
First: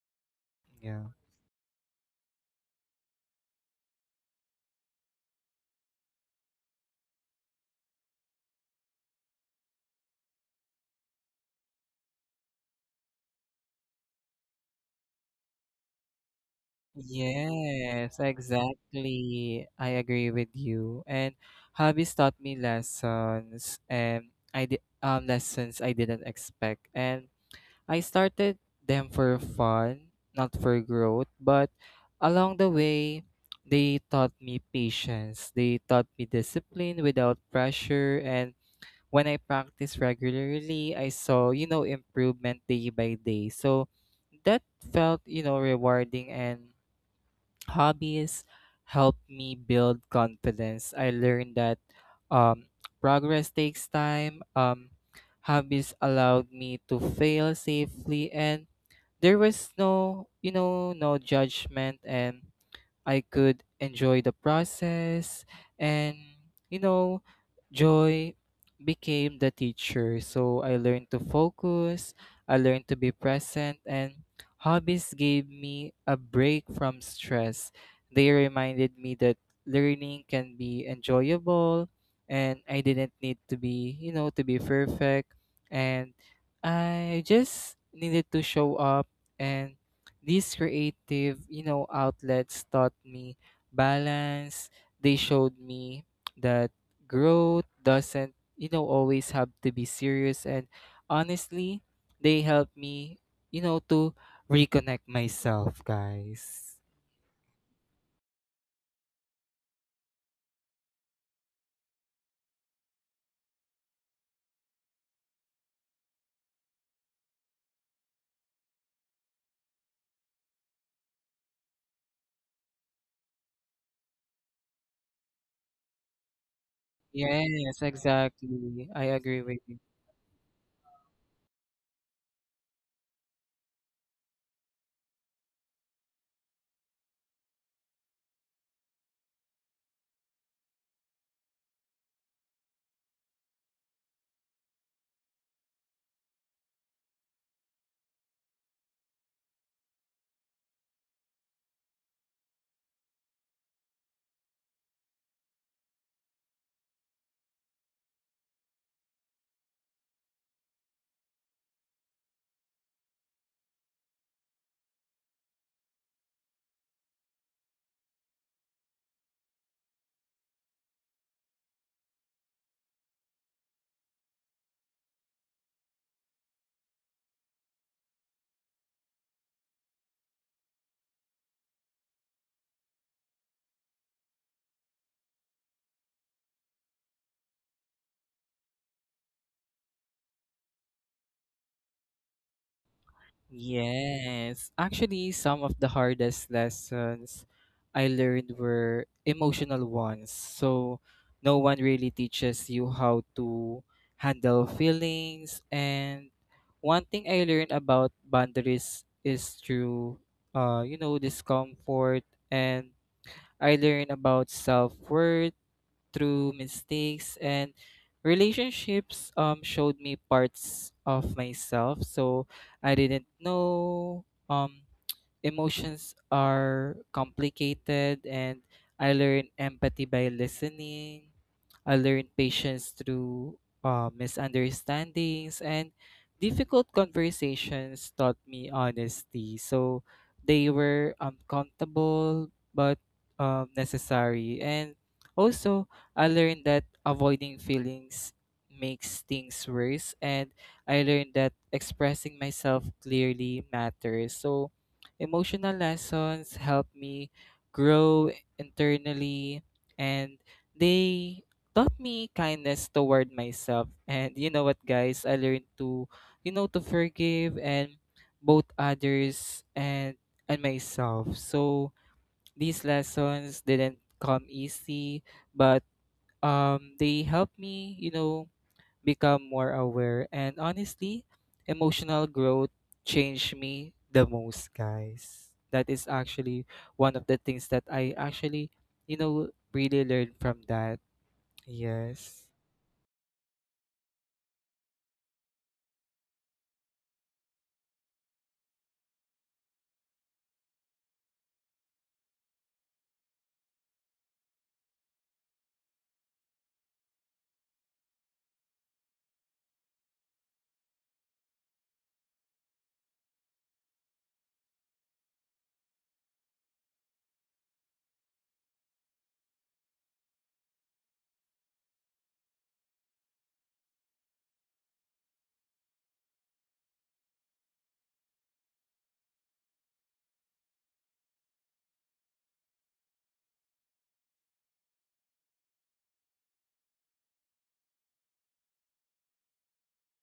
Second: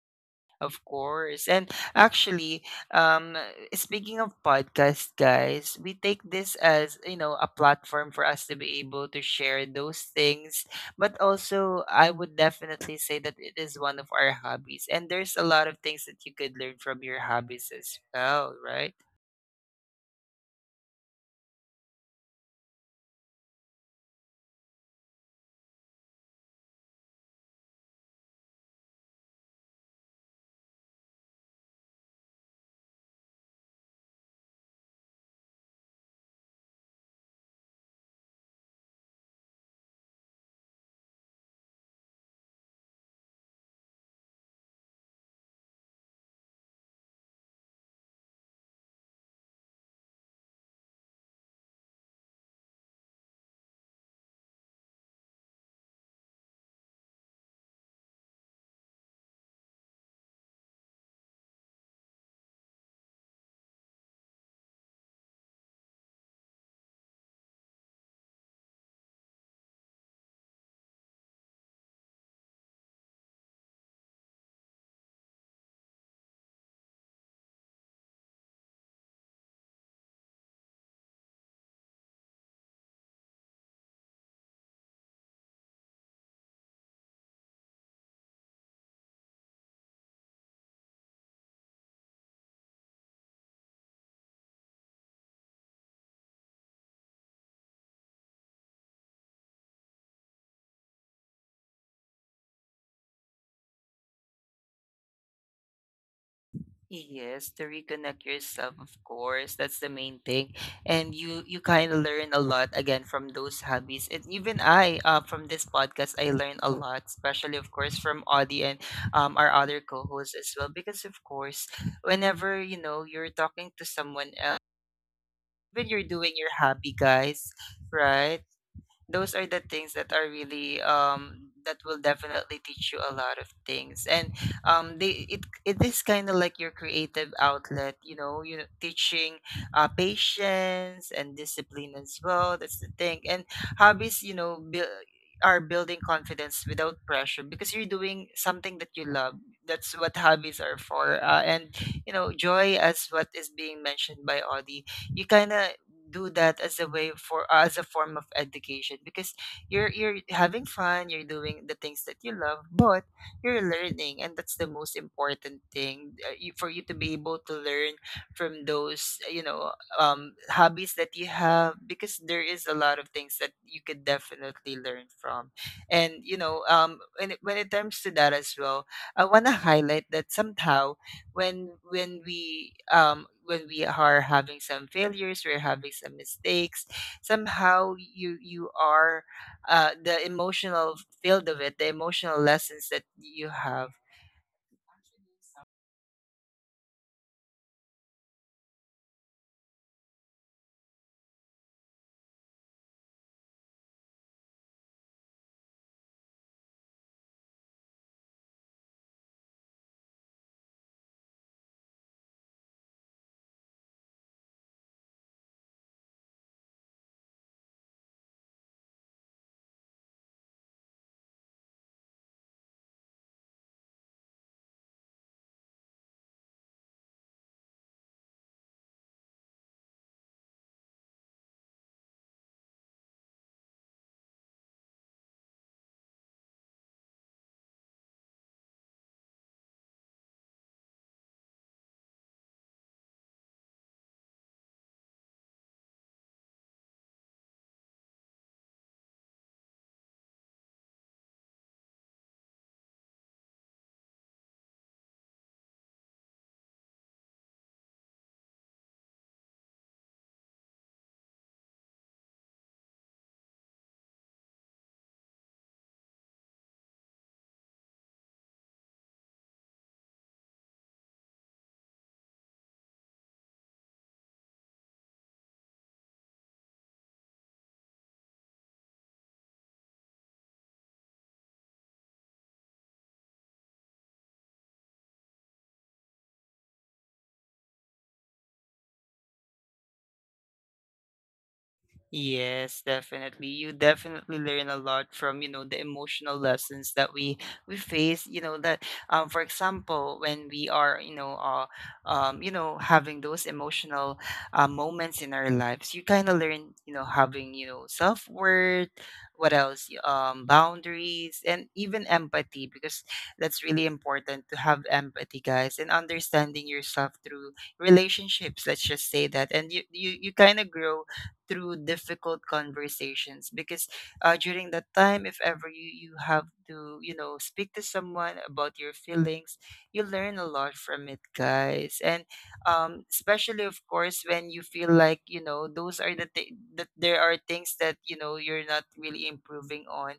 Of Yeah. course. And actually, um, speaking of podcast, guys, we take this as, you know, a platform for us to be able to share those things. But also, I would definitely say that it is one of our hobbies. And there's a lot of things that you could learn from your hobbies as Yes, well, right? exactly. I agree with you. And hobbies taught me lessons, and I did, lessons I didn't expect. And I started them for fun, not for growth, but along the way they taught me patience. They taught me discipline without pressure, and when I practice regularly, I saw, you know, improvement day by day. So that felt, you know, rewarding. And hobbies helped me build confidence. I learned that, um, progress takes time. Hobbies allowed me to fail safely, and there was no, you know, no judgment, and I could enjoy the process. And, you know, joy became the teacher. So I learned to focus, I learned to be present, and hobbies gave me a break from stress. They reminded me that learning can be enjoyable, and I didn't need to be, you know, to be perfect. And I just needed to show up. And these creative, you know, outlets taught me balance. They showed me that growth doesn't, you know, always have to be serious. And honestly, they helped me, you know, to reconnect myself, guys. Yes, to reconnect yourself, of course. That's the main thing. And you kind of learn a lot again from those hobbies. And even I, from this podcast, I learn a lot, especially of course from Audie, and our other co-hosts as well. Because, of course, whenever, you know, you're talking to someone else, when you're doing your hobby, guys, Yes, right? exactly. I Those agree are with the you. things that are really that will definitely teach you a lot of things. And they, it is kind of like your creative outlet, you know, you know, teaching patience and discipline as well. That's the thing. And hobbies, you know, build are building confidence without pressure, because you're doing something that you love. That's what hobbies are for. And you know, joy, as what is being mentioned by Audie, you kind of do that as a way for, as a form of education, because you're having fun, you're doing the things that you love, but you're learning. And that's the most important thing. For you to be able to learn from those, you know, hobbies that you have, because there is a lot of things that you could definitely learn from. And you know, when when it comes to that as well, I want to highlight that somehow, when we, when we are having some failures, we're having some mistakes, somehow you, you are, the emotional field of it, the emotional lessons that you have. Yes. Actually, some of the hardest lessons I learned were emotional ones. So no one really teaches you how to handle feelings. And one thing I learned about boundaries is through, you know, discomfort. And I learned about self worth through mistakes, and relationships, showed me parts of myself. So I didn't know, um emotions are complicated. And I learn empathy by listening. I learn patience through, misunderstandings, and difficult conversations taught me honesty. So they were uncomfortable but necessary. And also, I learned that avoiding feelings makes things worse, and I learned that expressing myself clearly matters. So emotional lessons helped me grow internally, and they taught me kindness toward myself. And you know what, guys, I learned to, you know, to forgive, and both others and myself. So these lessons didn't come easy, but they helped me, you know, become more aware, and honestly, emotional growth changed me the most, guys. That is actually one of the things that I actually, you know, really learned from that. Yes. Yes, definitely. You definitely learn a lot from, you know, the emotional lessons that we face, you know, that for example, when we are, you know, having those emotional moments in our lives, you kind of learn, you know, having, you know, self-worth, what else? Boundaries, and even empathy, because that's really important to have empathy, guys, and understanding yourself through relationships, let's just say that. And you kind of grow through difficult conversations because during that time if ever you have to you know speak to someone about your feelings, you learn a lot from it, guys. And especially of course when you feel like you know those are the that there are things that you know you're not really improving on.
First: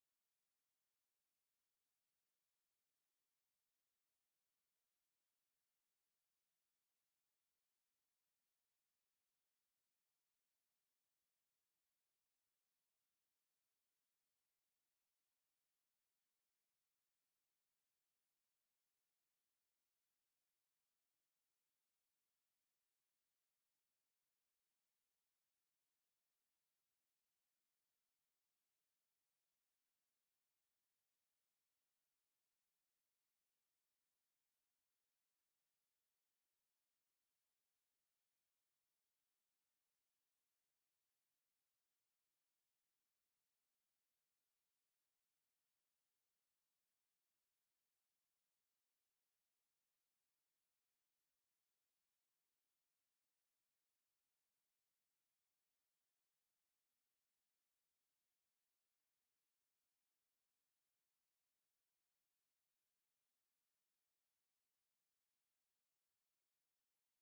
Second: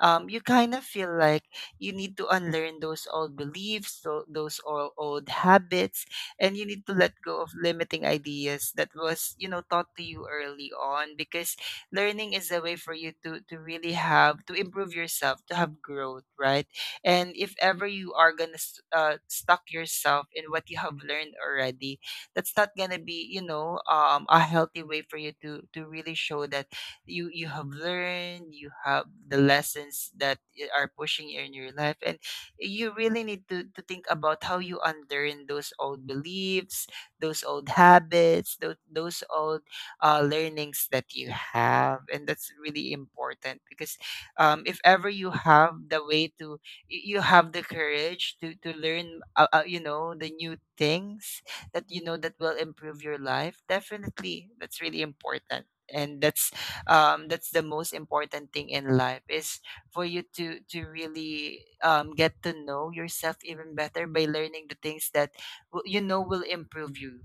You kind of feel like you need to unlearn those old beliefs, those old habits, and you need to let go of limiting ideas that was you know taught to you early on, because learning is a way for you to really have to improve yourself, to have growth, right? And if ever you are gonna stuck yourself in what you have learned already, that's not gonna be you know a healthy way for you to really show that you have learned, you have the lessons that are pushing you in your life. And you really need to think about how you unlearn those old beliefs, those old habits, those old learnings that you have. And that's really important because if ever you have the way to, you have the courage to learn, you know, the new things that you know that will improve your life, definitely that's really important. And that's the most important thing in life is for you to really get to know yourself even better by learning the things that you know will improve you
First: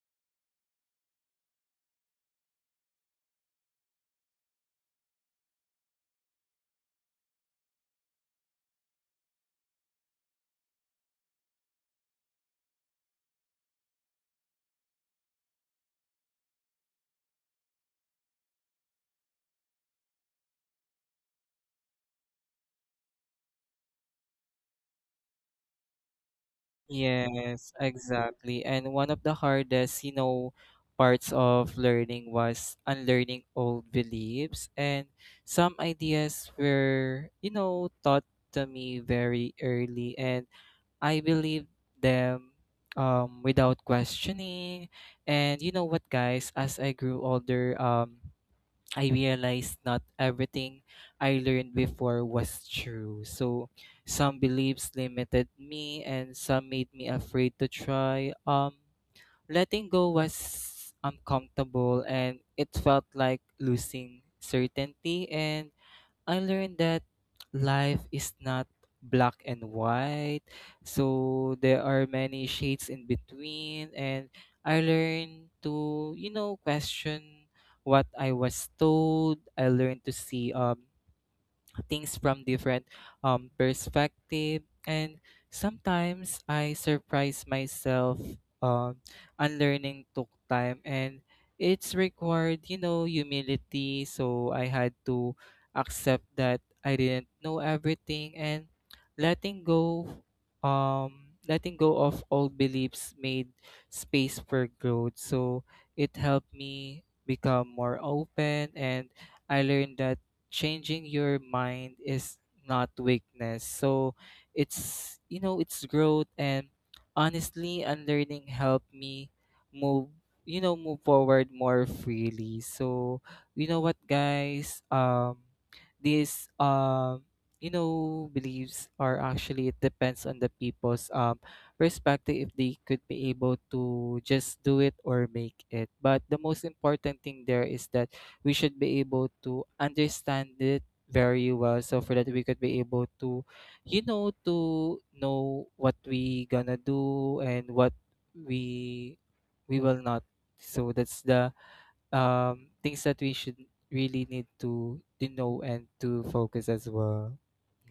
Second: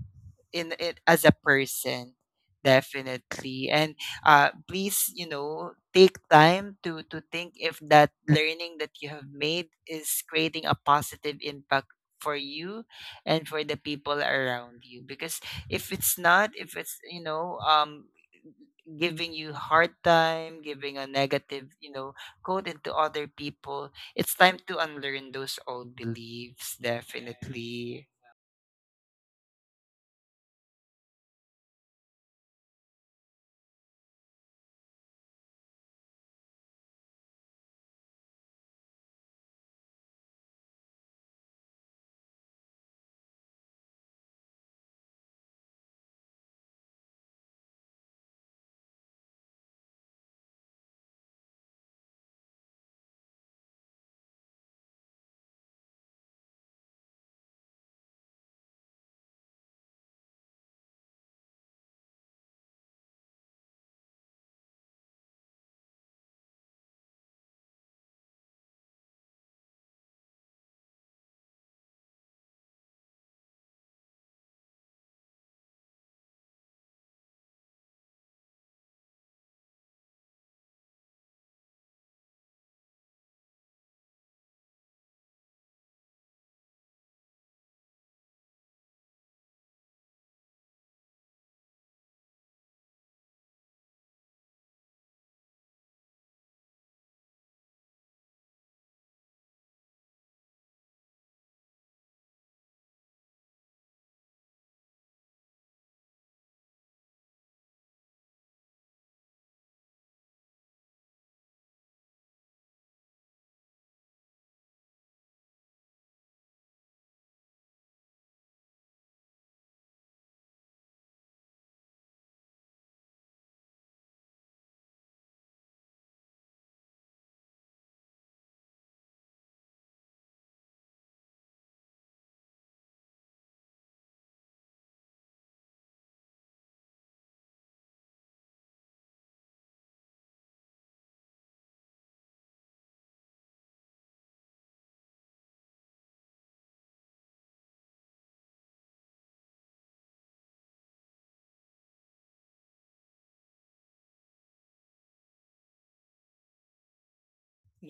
in it as a person, definitely. And please you know take time to think if that learning that you have made is creating a positive impact for you and for the people around you, because if it's not, if it's you know giving you hard time, giving a negative you know code into other people, it's time to unlearn those old beliefs, Yes, definitely. exactly. And one of the hardest, you know, parts of learning was unlearning old beliefs. And some ideas were, you know, taught to me very early. And I believed them without questioning. And you know what, guys? As I grew older, I realized not everything I learned before was true. So some beliefs limited me, and some made me afraid to try. Letting go was uncomfortable, and it felt like losing certainty. And I learned that life is not black and white. So there are many shades in between, and I learned to, you know, question what I was told. I learned to see things from different perspective. And sometimes I surprise myself. um, Unlearning took time, and it's required, you know, humility. So I had to accept that I didn't know everything. And letting go, letting go of old beliefs made space for growth. So it helped me become more open, and I learned that changing your mind is not weakness. So it's, you know, it's growth. And honestly, unlearning helped me move, you know, move forward more freely. So you know what, guys, these, you know, beliefs are actually, it depends on the people's perspective, if they could be able to just do it or make it. But the most important thing there is that we should be able to understand it very well, so for that we could be able to, you know, to know what we gonna do, and what we we will not. So that's the things that we should really need to know and to focus as well.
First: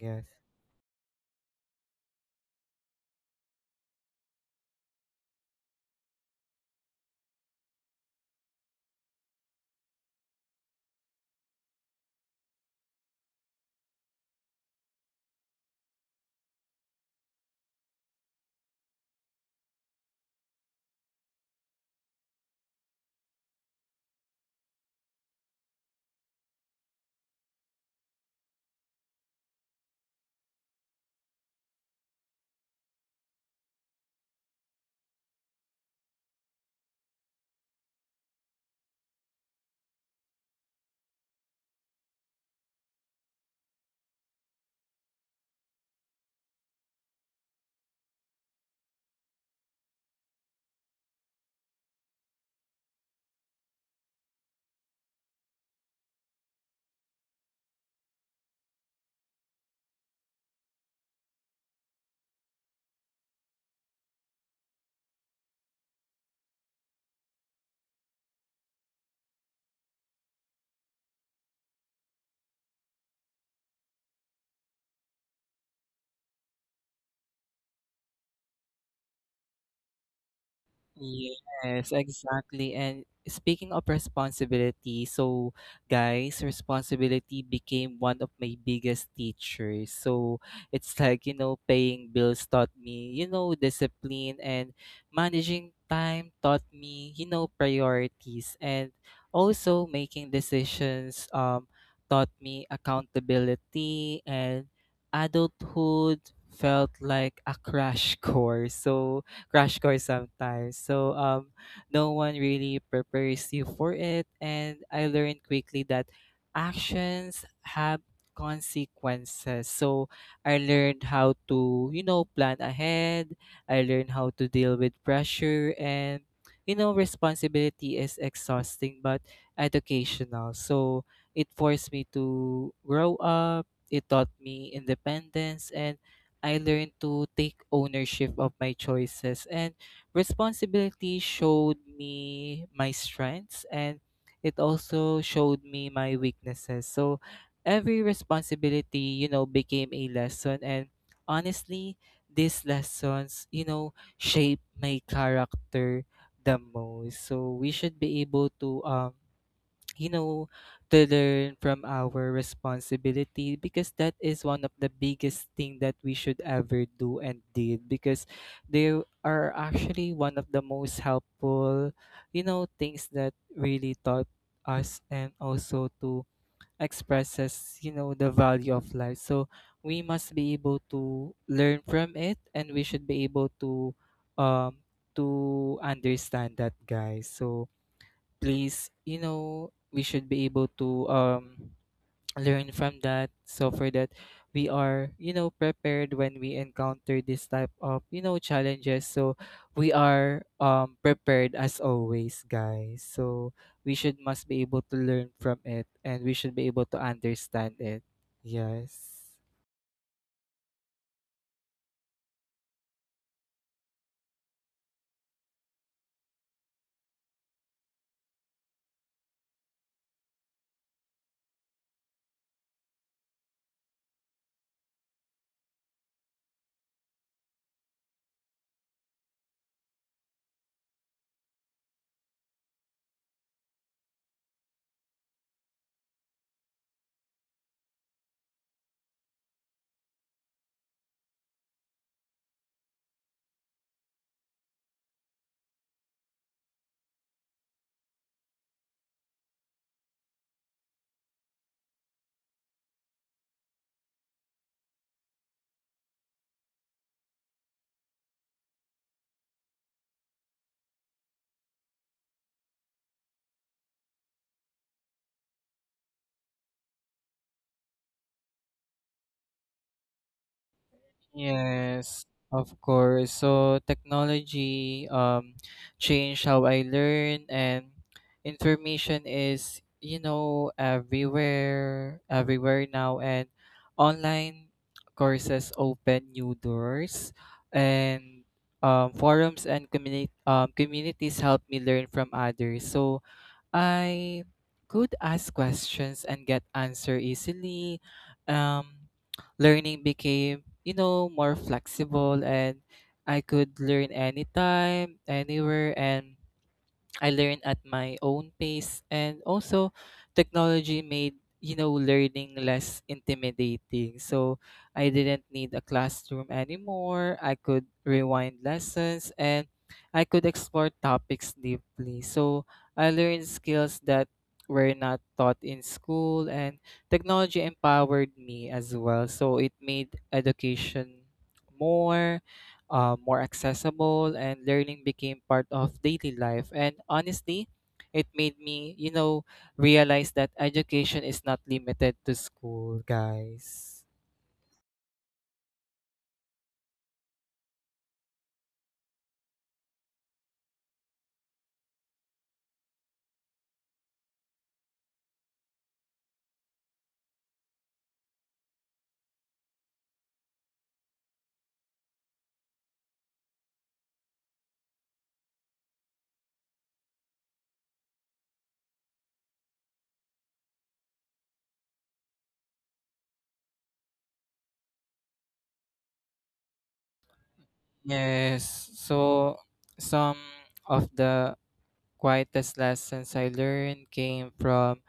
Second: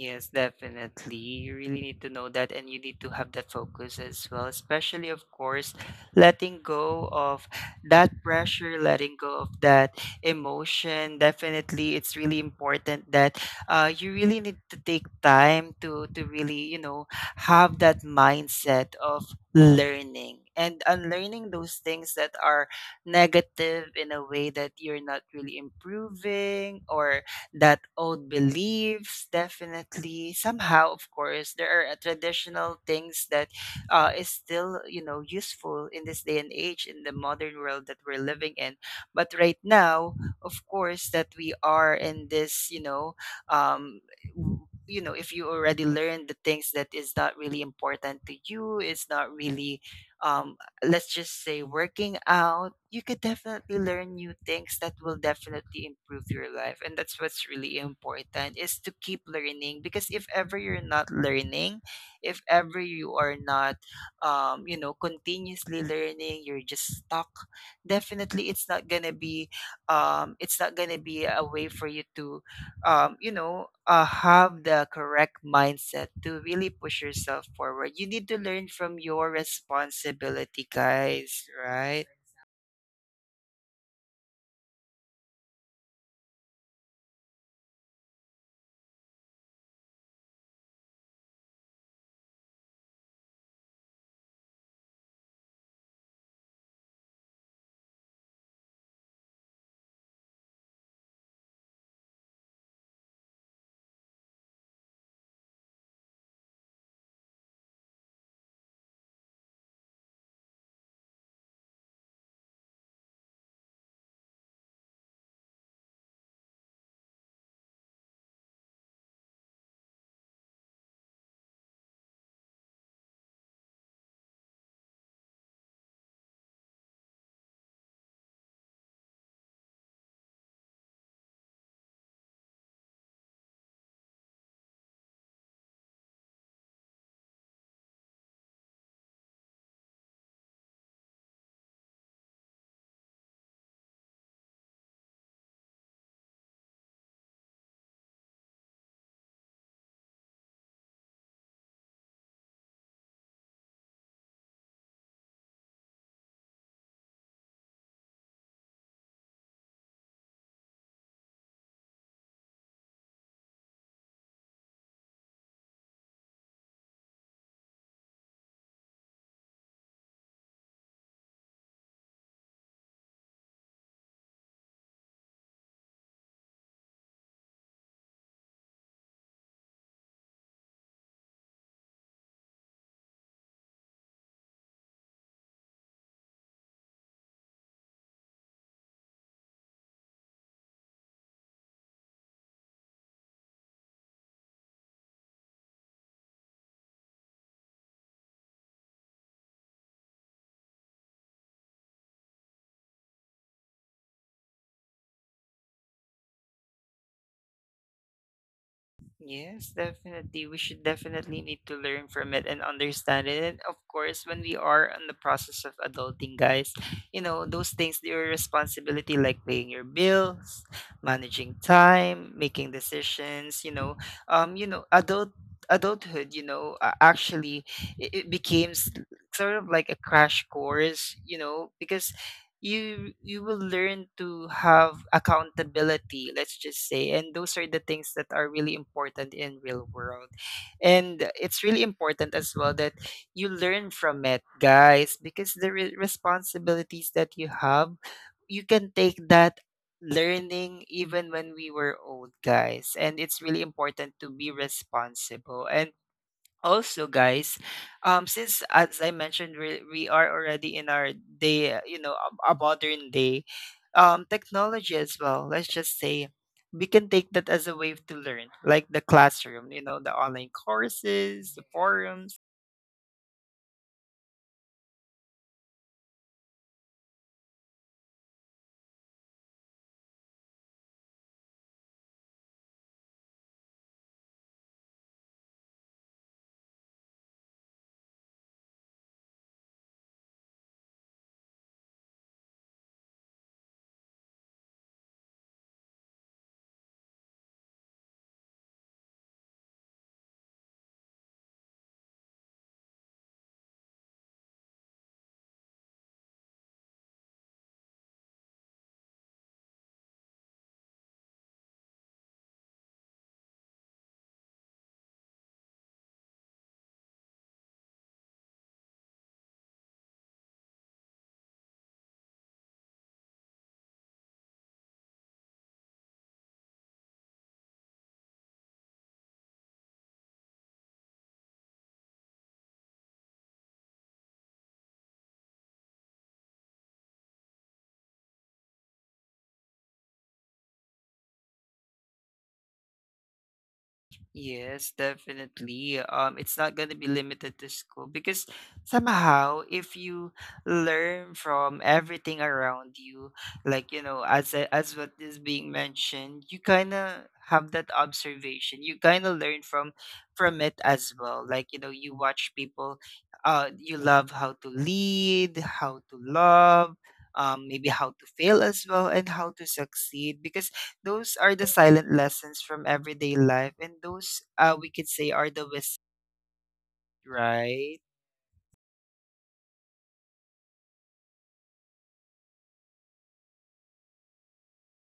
Yes. definitely. You really need to know that and you need to have that focus as well, especially, of course, letting go of that pressure, letting go of that emotion. Definitely, it's really important that you really need to take time to really, you know, have that mindset of learning and unlearning those things that are negative in a way that you're not really improving, or that old beliefs. Definitely, somehow of course there are traditional things that is still you know useful in this day and age, in the modern world that we're living in. But right now, of course, that we are in this you know um, w- you know, if you already learned the things that is not really important to you, it's not really um, let's just say, working out, you could definitely learn new things that will definitely improve your life. And that's what's really important, is to keep learning. Because if ever you're not learning, if ever you are not you know, continuously learning, you're just stuck, definitely it's not gonna be um, it's not gonna be a way for you to you know, have the correct mindset to really push yourself forward. You need to learn from your responsibility, guys, Yes, right? exactly. And speaking of responsibility, so guys, responsibility became one of my biggest teachers. So it's like, paying bills taught me, discipline and managing time taught me, priorities and also making decisions taught me accountability and adulthood felt like a crash course. So crash course sometimes. So no one really prepares you for it. And I learned quickly that actions have consequences. So I learned how to, plan ahead. I learned how to deal with pressure and responsibility is exhausting but educational. So it forced me to grow up. It taught me independence and I learned to take ownership of my choices, and responsibility showed me my strengths and it also showed me my weaknesses. So every responsibility, became a lesson. And honestly, these lessons, shape my character the most. So we should be able to you know, to learn from our responsibility because that is one of the biggest thing that we should ever do and did because they are actually one of the most helpful, things that really taught us and also to expresses, the value of life. So we must be able to learn from it and we should be able um to understand that guys. So place, we should be able to learn from that. So for that, we are, prepared when we encounter this type of, challenges. So we are prepared as always, guys. So we should must be able to learn from it and we should be able to understand it. Yes. Yes, definitely. We should definitely need to learn from it and understand it. And of course, when we are in the process of adulting, guys, you know, those things, your responsibility, like paying your bills, managing time, making decisions, you know, adulthood, you know, actually it becomes sort of like a crash course, you know, because you will learn to have accountability, let's just say, and those are the things that are really important in real world. And it's really important as well that you learn from it, guys, because the responsibilities that you have, you can take that learning even when we were old, guys. And it's really important to be responsible. And also, guys, um, since as I mentioned, we are already in our day you know, a modern day technology as well, let's just say we can take that as a way to learn, like the classroom, you know, the online courses, the Yes, forums. of course. So technology changed how I learn and information is, everywhere, everywhere now and online courses open new doors and forums and communities help me learn from others. So I could ask questions and get answer easily. Um, Learning became, more flexible and I could learn anytime, anywhere and I learn at my own pace and also technology made learning less intimidating. So I didn't need a classroom anymore. I could rewind lessons and I could explore topics deeply. So I learned skills that were not taught in school and technology empowered me as well. So it made education more more accessible and learning became part of daily life. And honestly, it made me, realize that education is not limited to school, guys. Yes, definitely. It's not going to be limited to school, because somehow, if you learn from everything around you, like you know, as what is being mentioned, you kind of have that observation. You kind of learn from it as well. Like you know, you watch people. You love how to lead, how to love, maybe how to fail as well, and how to succeed, because those are the silent lessons from everyday life, and those we could say are the wisdom, right? Yes. So some of the quietest lessons I learned came from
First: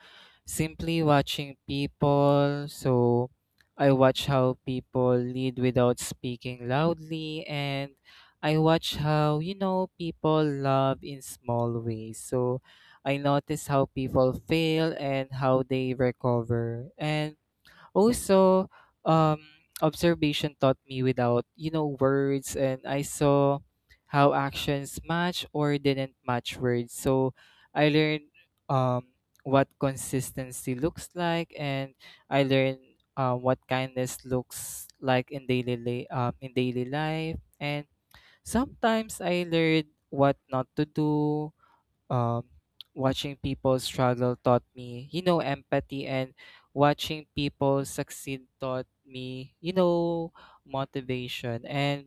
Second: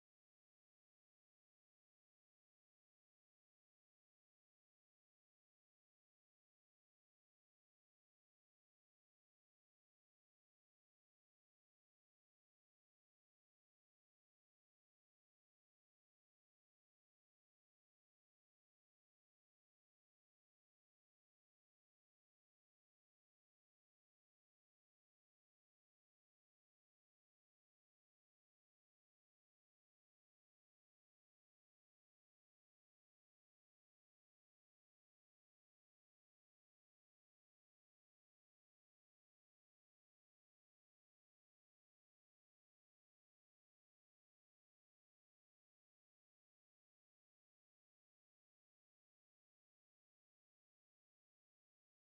simply watching people. So I watch how people lead without speaking loudly, and I watch how, people love in small ways. So I notice how people fail and how they recover. And also, um, observation taught me without, words, and I saw how actions match or didn't match words. So I learned um, what consistency looks like, and I learned what kindness looks like in in daily life. And sometimes I learned what not to do, um, watching people struggle taught me, empathy, and watching people succeed taught me, motivation. And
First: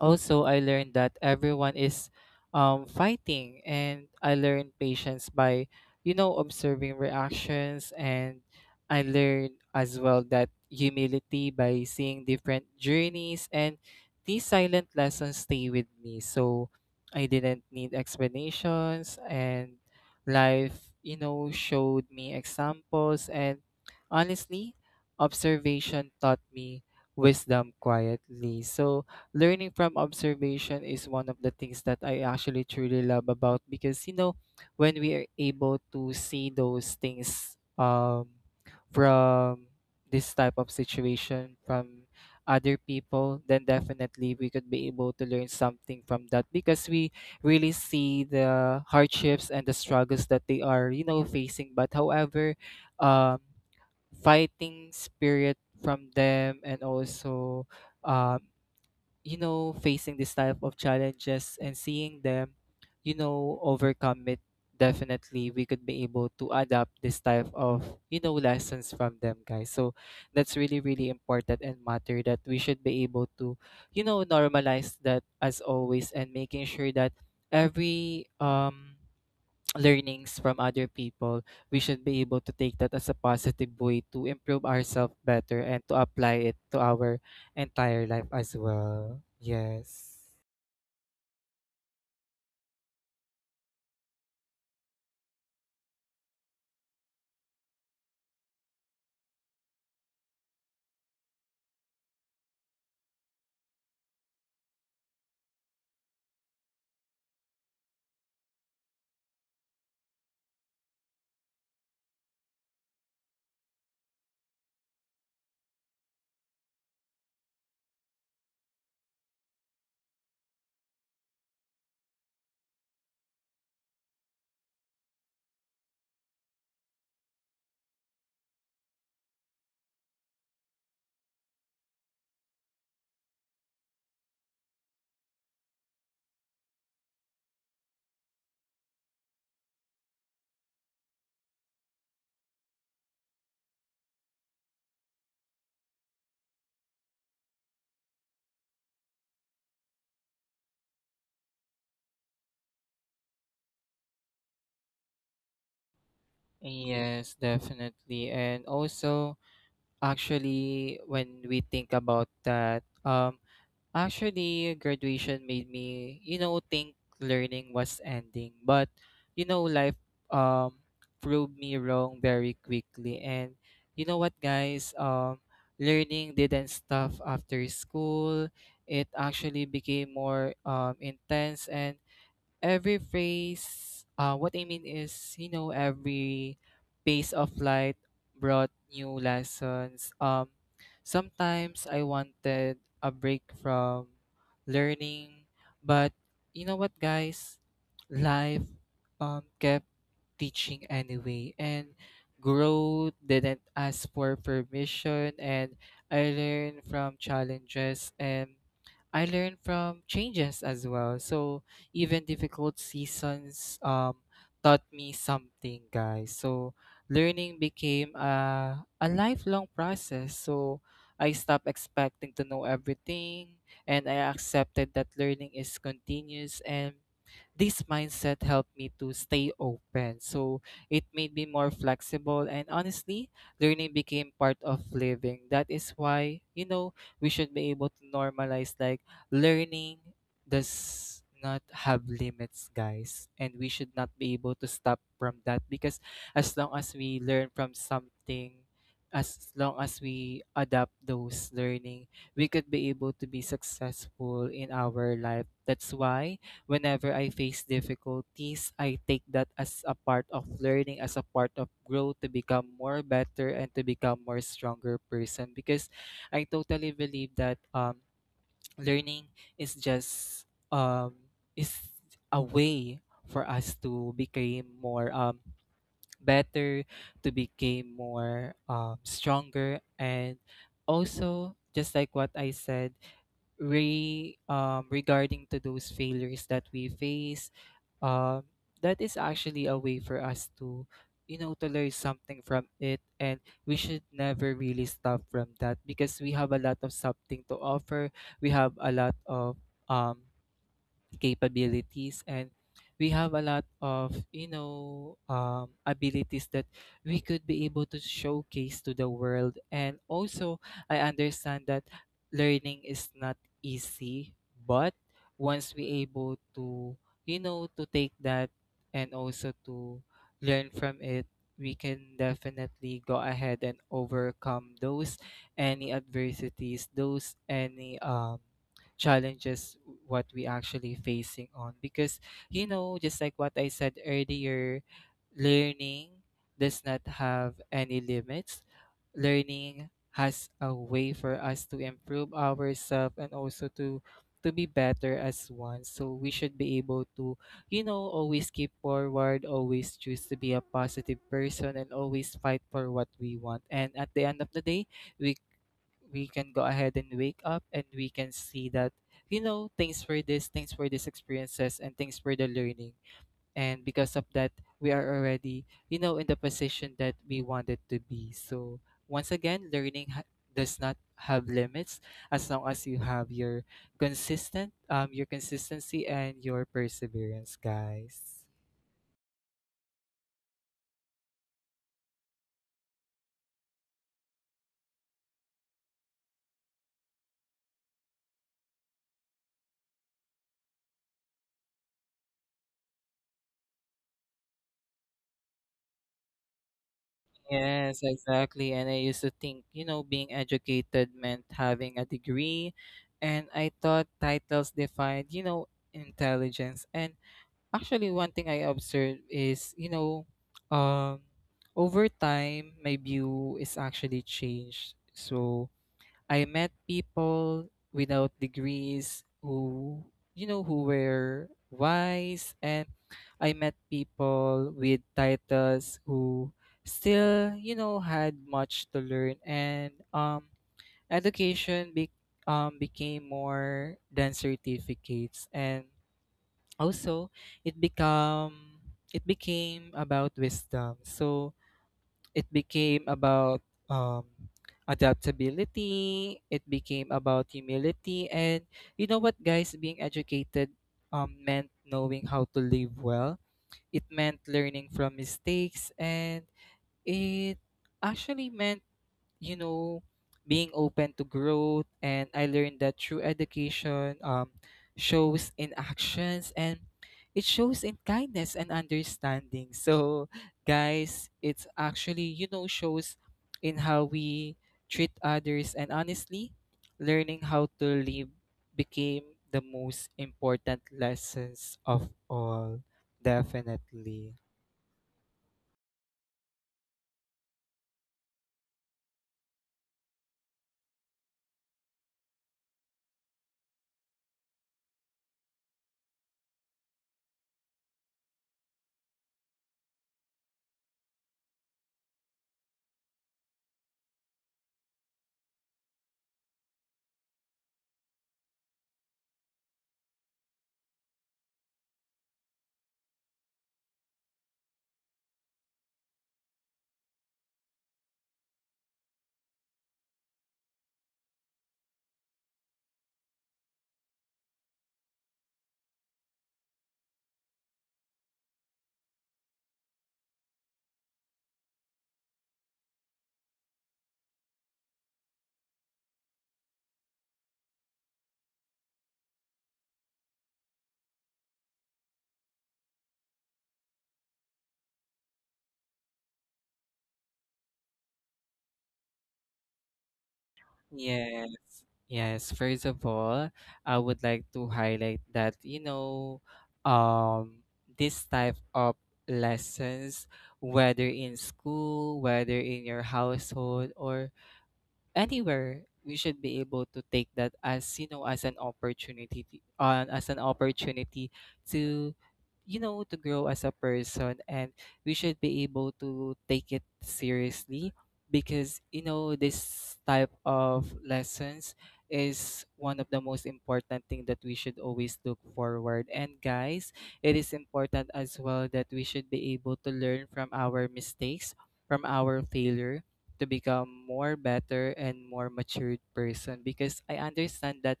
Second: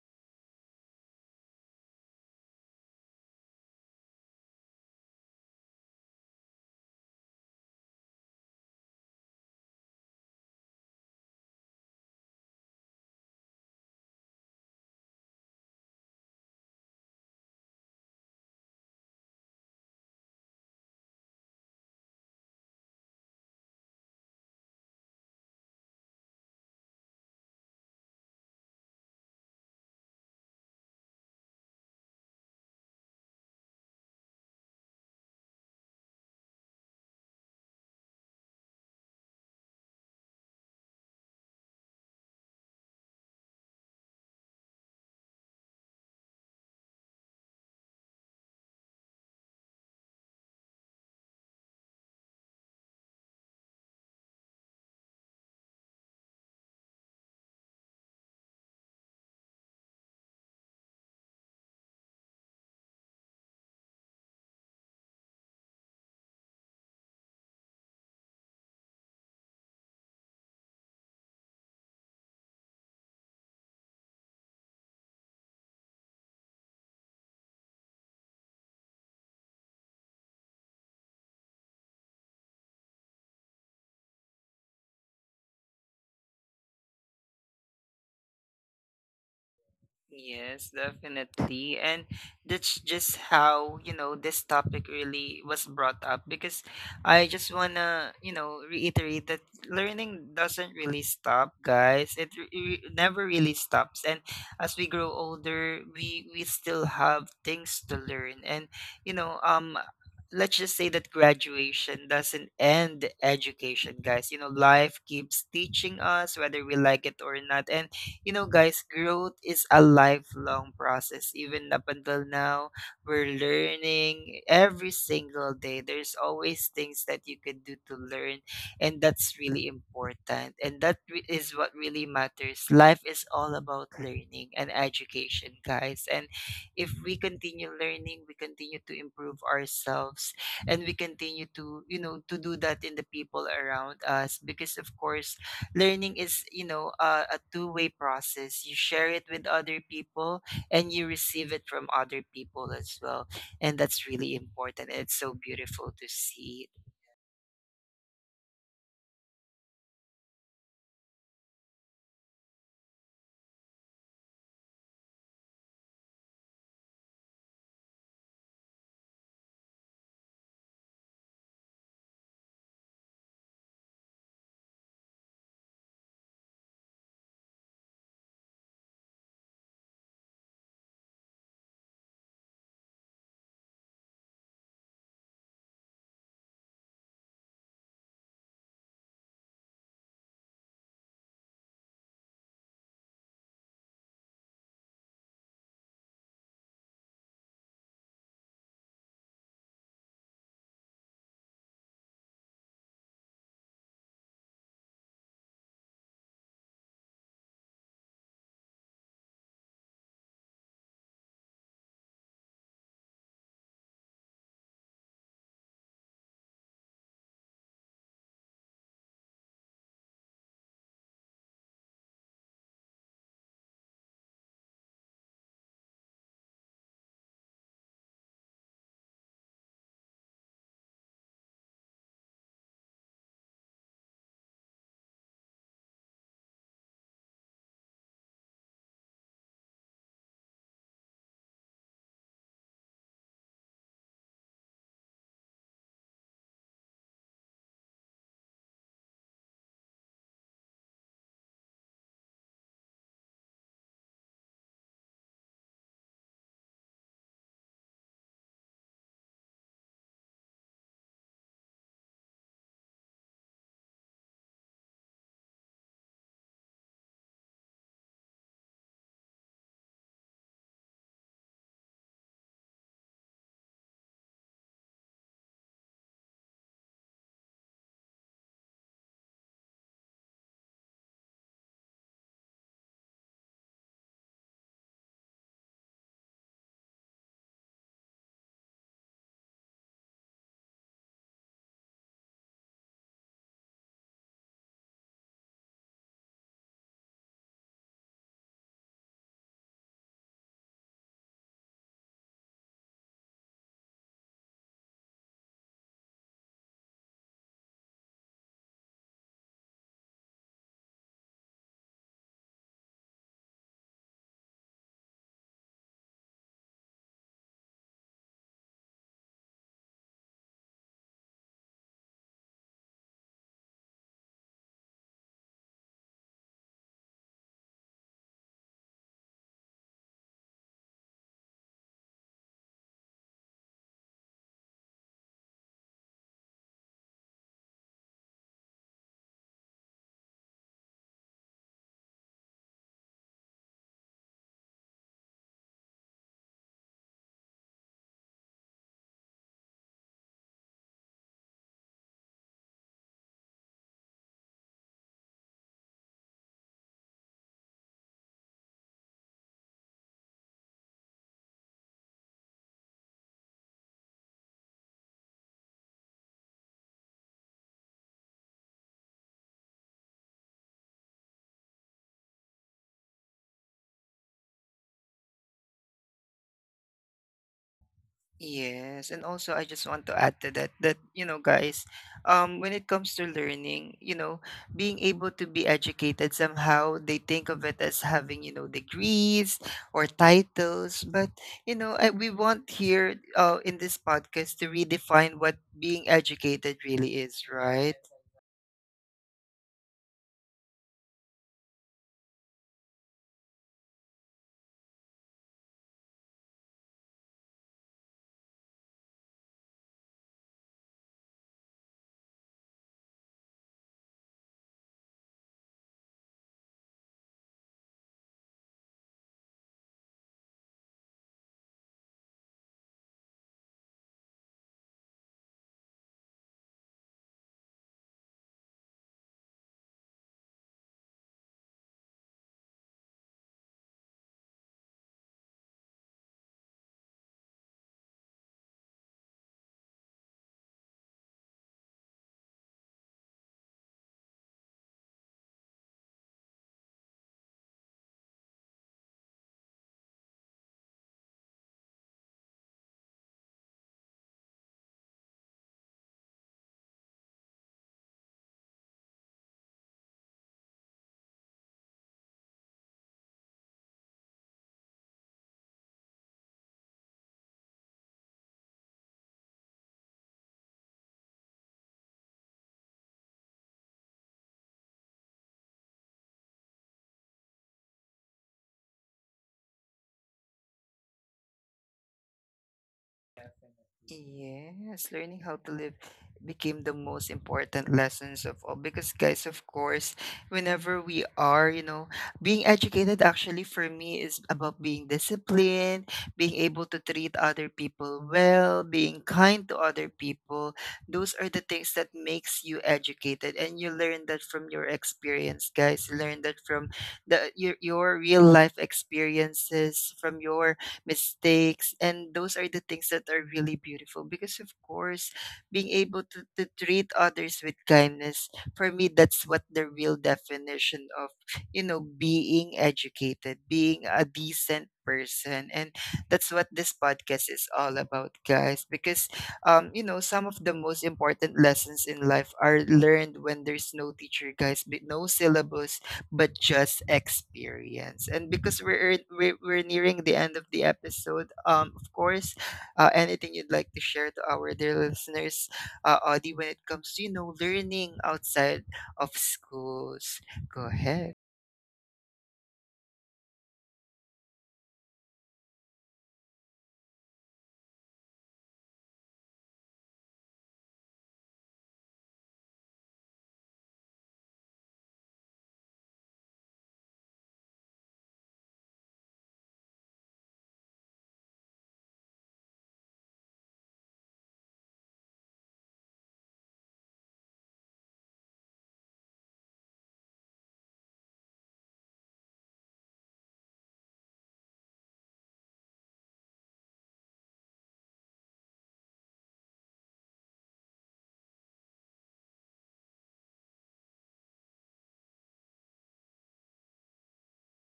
also, I learned that everyone is fighting, and I learned patience by, observing reactions. And I learned as well that humility by seeing different journeys, and these silent lessons stay with me. So I didn't need explanations, and life, showed me examples. And honestly, observation taught me wisdom quietly. So learning from observation is one of the things that I actually truly love about because when we are able to see those things from this type of situation from other people then definitely we could be able to learn something from that because we really see the hardships and the struggles that they are facing but however um fighting spirit from them and also um facing this type of challenges and seeing them, overcome it, definitely we could be able to adapt this type of, lessons from them, guys. So that's really, really important and matter that we should be able to, normalize that as always and making sure that every learnings from other people, we should be able to take that as a positive way to improve ourselves better and to apply it to our entire life as well. Yes. Yes, definitely. And that's just how, you know, this topic really was brought up, because I just want to, you know, reiterate that learning doesn't really stop, guys. It never really stops. And as we grow older, we still have things to learn. And, you know, um, let's just say that graduation doesn't end education, guys. You know, life keeps teaching us whether we like it or not. And you know, guys, growth is a lifelong process. Even up until now, we're learning every single day. There's always things that you can do to learn, and that's really important. And that is what really matters. Life is all about learning and education, guys. And if we continue learning, we continue to improve ourselves, and we continue to, you know, to do that in the people around us, because of course learning is, you know, a two-way process. You share it with other people and you receive it from other people as well. And that's really important. It's so beautiful to see. Yes, definitely. And also, actually, when we think about that, actually, graduation made me, think learning was ending. But, life um proved me wrong very quickly. And you know what, guys? Learning didn't stop after school. It actually became more intense and every phrase what I mean is every pace of light brought new lessons sometimes I wanted a break from learning but you know what guys life kept teaching anyway and growth didn't ask for permission and I learned from challenges and I learned from changes as well so even difficult seasons taught me something, guys. So learning became a lifelong process. So I stopped expecting to know everything and I accepted that learning is continuous and this mindset helped me to stay open. So it made me more flexible and honestly, learning became part of living. That is why, we should be able to normalize like learning does not have limits, guys. And we should not be able to stop from that because as long as we learn from something, as long as we adapt those learning, we could be able to be successful in our life. That's why whenever I face difficulties, I take that as a part of learning, as a part of growth to become more better and to become more stronger person because I totally believe that learning is just um is a way for us to become more better to become more stronger and also just like what I said re regarding to those failures that we face um, that is actually a way for us to to learn something from it and we should never really stop from that because we have a lot of something to offer we have a lot of um capabilities and we have a lot of abilities that we could be able to showcase to the world and also I understand that learning is not easy but once we able to to take that and also to learn from it we can definitely go ahead and overcome those any adversities those any challenges what we actually facing on because just like what I said earlier learning does not have any limits learning has a way for us to improve ourselves and also to be better as one so we should be able to always keep forward always choose to be a positive person and always fight for what we want and at the end of the day we we can go ahead and wake up and we can see that thanks for this thanks for these experiences and thanks for the learning and because of that we are already in the position that we wanted to be so once again does not have limits as long as you have your consistent your consistency and your perseverance guys. Yes, and also I just want to add to that, that you know guys, um, when it comes to learning, you know, being able to be educated, somehow they think of it as having, you know, degrees or titles. But you know, I, we want here in this podcast to redefine what being educated really is, right? Yes, exactly. And I used to think, being educated meant having a degree. And I thought titles defined, intelligence. And actually, one thing I observed is, um, over time, my view is actually changed. So, I met people without degrees who, who were wise, and I met people with titles who still, had much to learn, and education be- became more than certificates, and also it become it became about wisdom. So it became about um, adaptability it became about humility and you know what guys being educated meant knowing how to live well it meant learning from mistakes and it actually meant you know, being open to growth. And I learned that true education shows in actions and it shows in kindness and understanding. So, guys, it's actually, shows in how we treat others. And honestly, learning how to live became the most important lessons of all. Definitely. Yes, learning how to live became the most important lessons of all, because guys, of course, whenever we are, you know, being educated, actually for me, is about being disciplined, being able to treat other people well, being kind to other people. Those are the things that makes you educated, and you learn that from your experience, guys. You learn that from the your real life experiences, from your mistakes. And those are the things that are really beautiful, because, of course, being able to treat others with kindness, for me, that's what the real definition of, you know, being educated, being a decent person. And that's what this podcast is all about, guys, because you know, some of the most important lessons in life are learned when there's no teacher, guys, but no syllabus, but just experience. And because we're we're nearing the end of the episode, of course, anything you'd like to share to our dear listeners, Audie, when it comes to you know learning outside of schools, go ahead. Yes, yes. First of all, I would like to highlight that, um, this type of lessons, whether in school, whether in your household, or anywhere we should be able to take that as as an opportunity to, as an opportunity to to grow as a person and we should be able to take it seriously because this type of lessons is one of the most important thing that we should always look forward and guys it is important as well that we should be able to learn from our mistakes from our failures to become more better and more matured person because I understand that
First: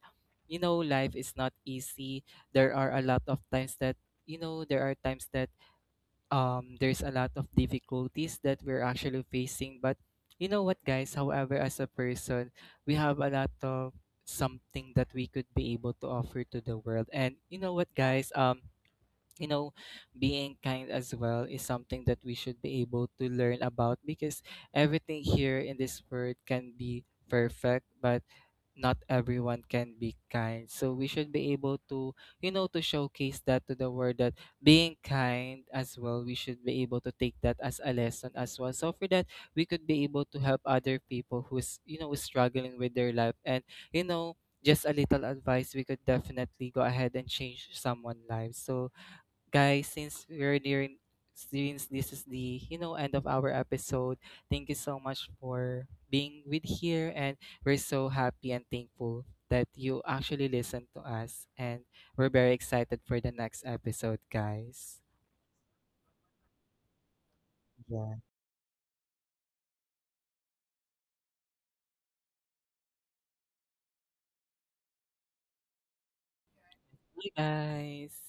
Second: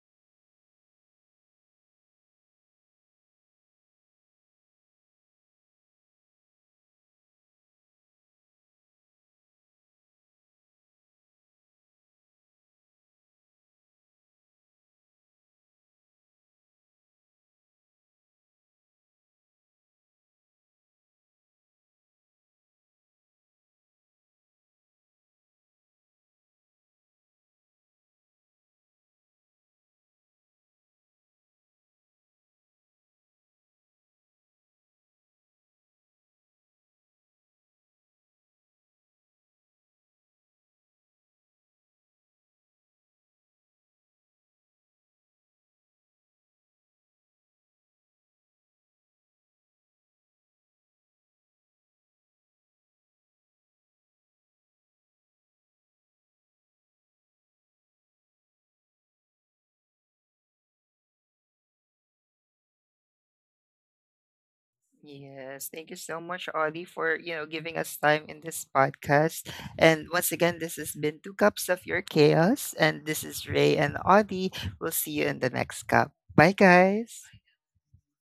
life is not easy. There are a lot of times that there are times that there's a lot of difficulties that we're actually facing but you know what guys however as a person we have a lot of something that we could be able to offer to the world and you know what guys you know, being kind as well is something that we should be able to learn about because everything here in this world can be perfect, but not everyone can be kind. So we should be able to, to showcase that to the world that being kind as well, we should be able to take that as a lesson as well. So for that, we could be able to help other people who's, struggling with their life and, you know, just a little advice, we could definitely go ahead and change someone's life. So guys, since this is the end of our episode, thank you so much for being with here, and we're so happy and thankful that you actually listened to us, and we're very excited for the next episode, guys. Yes, thank you so much, Audie, for you know giving us Yeah. time in this podcast. And once again, this has been Two Cups of Your Chaos, and this is Ray and Audie. We'll see you in the next cup. Bye, Bye, guys. guys.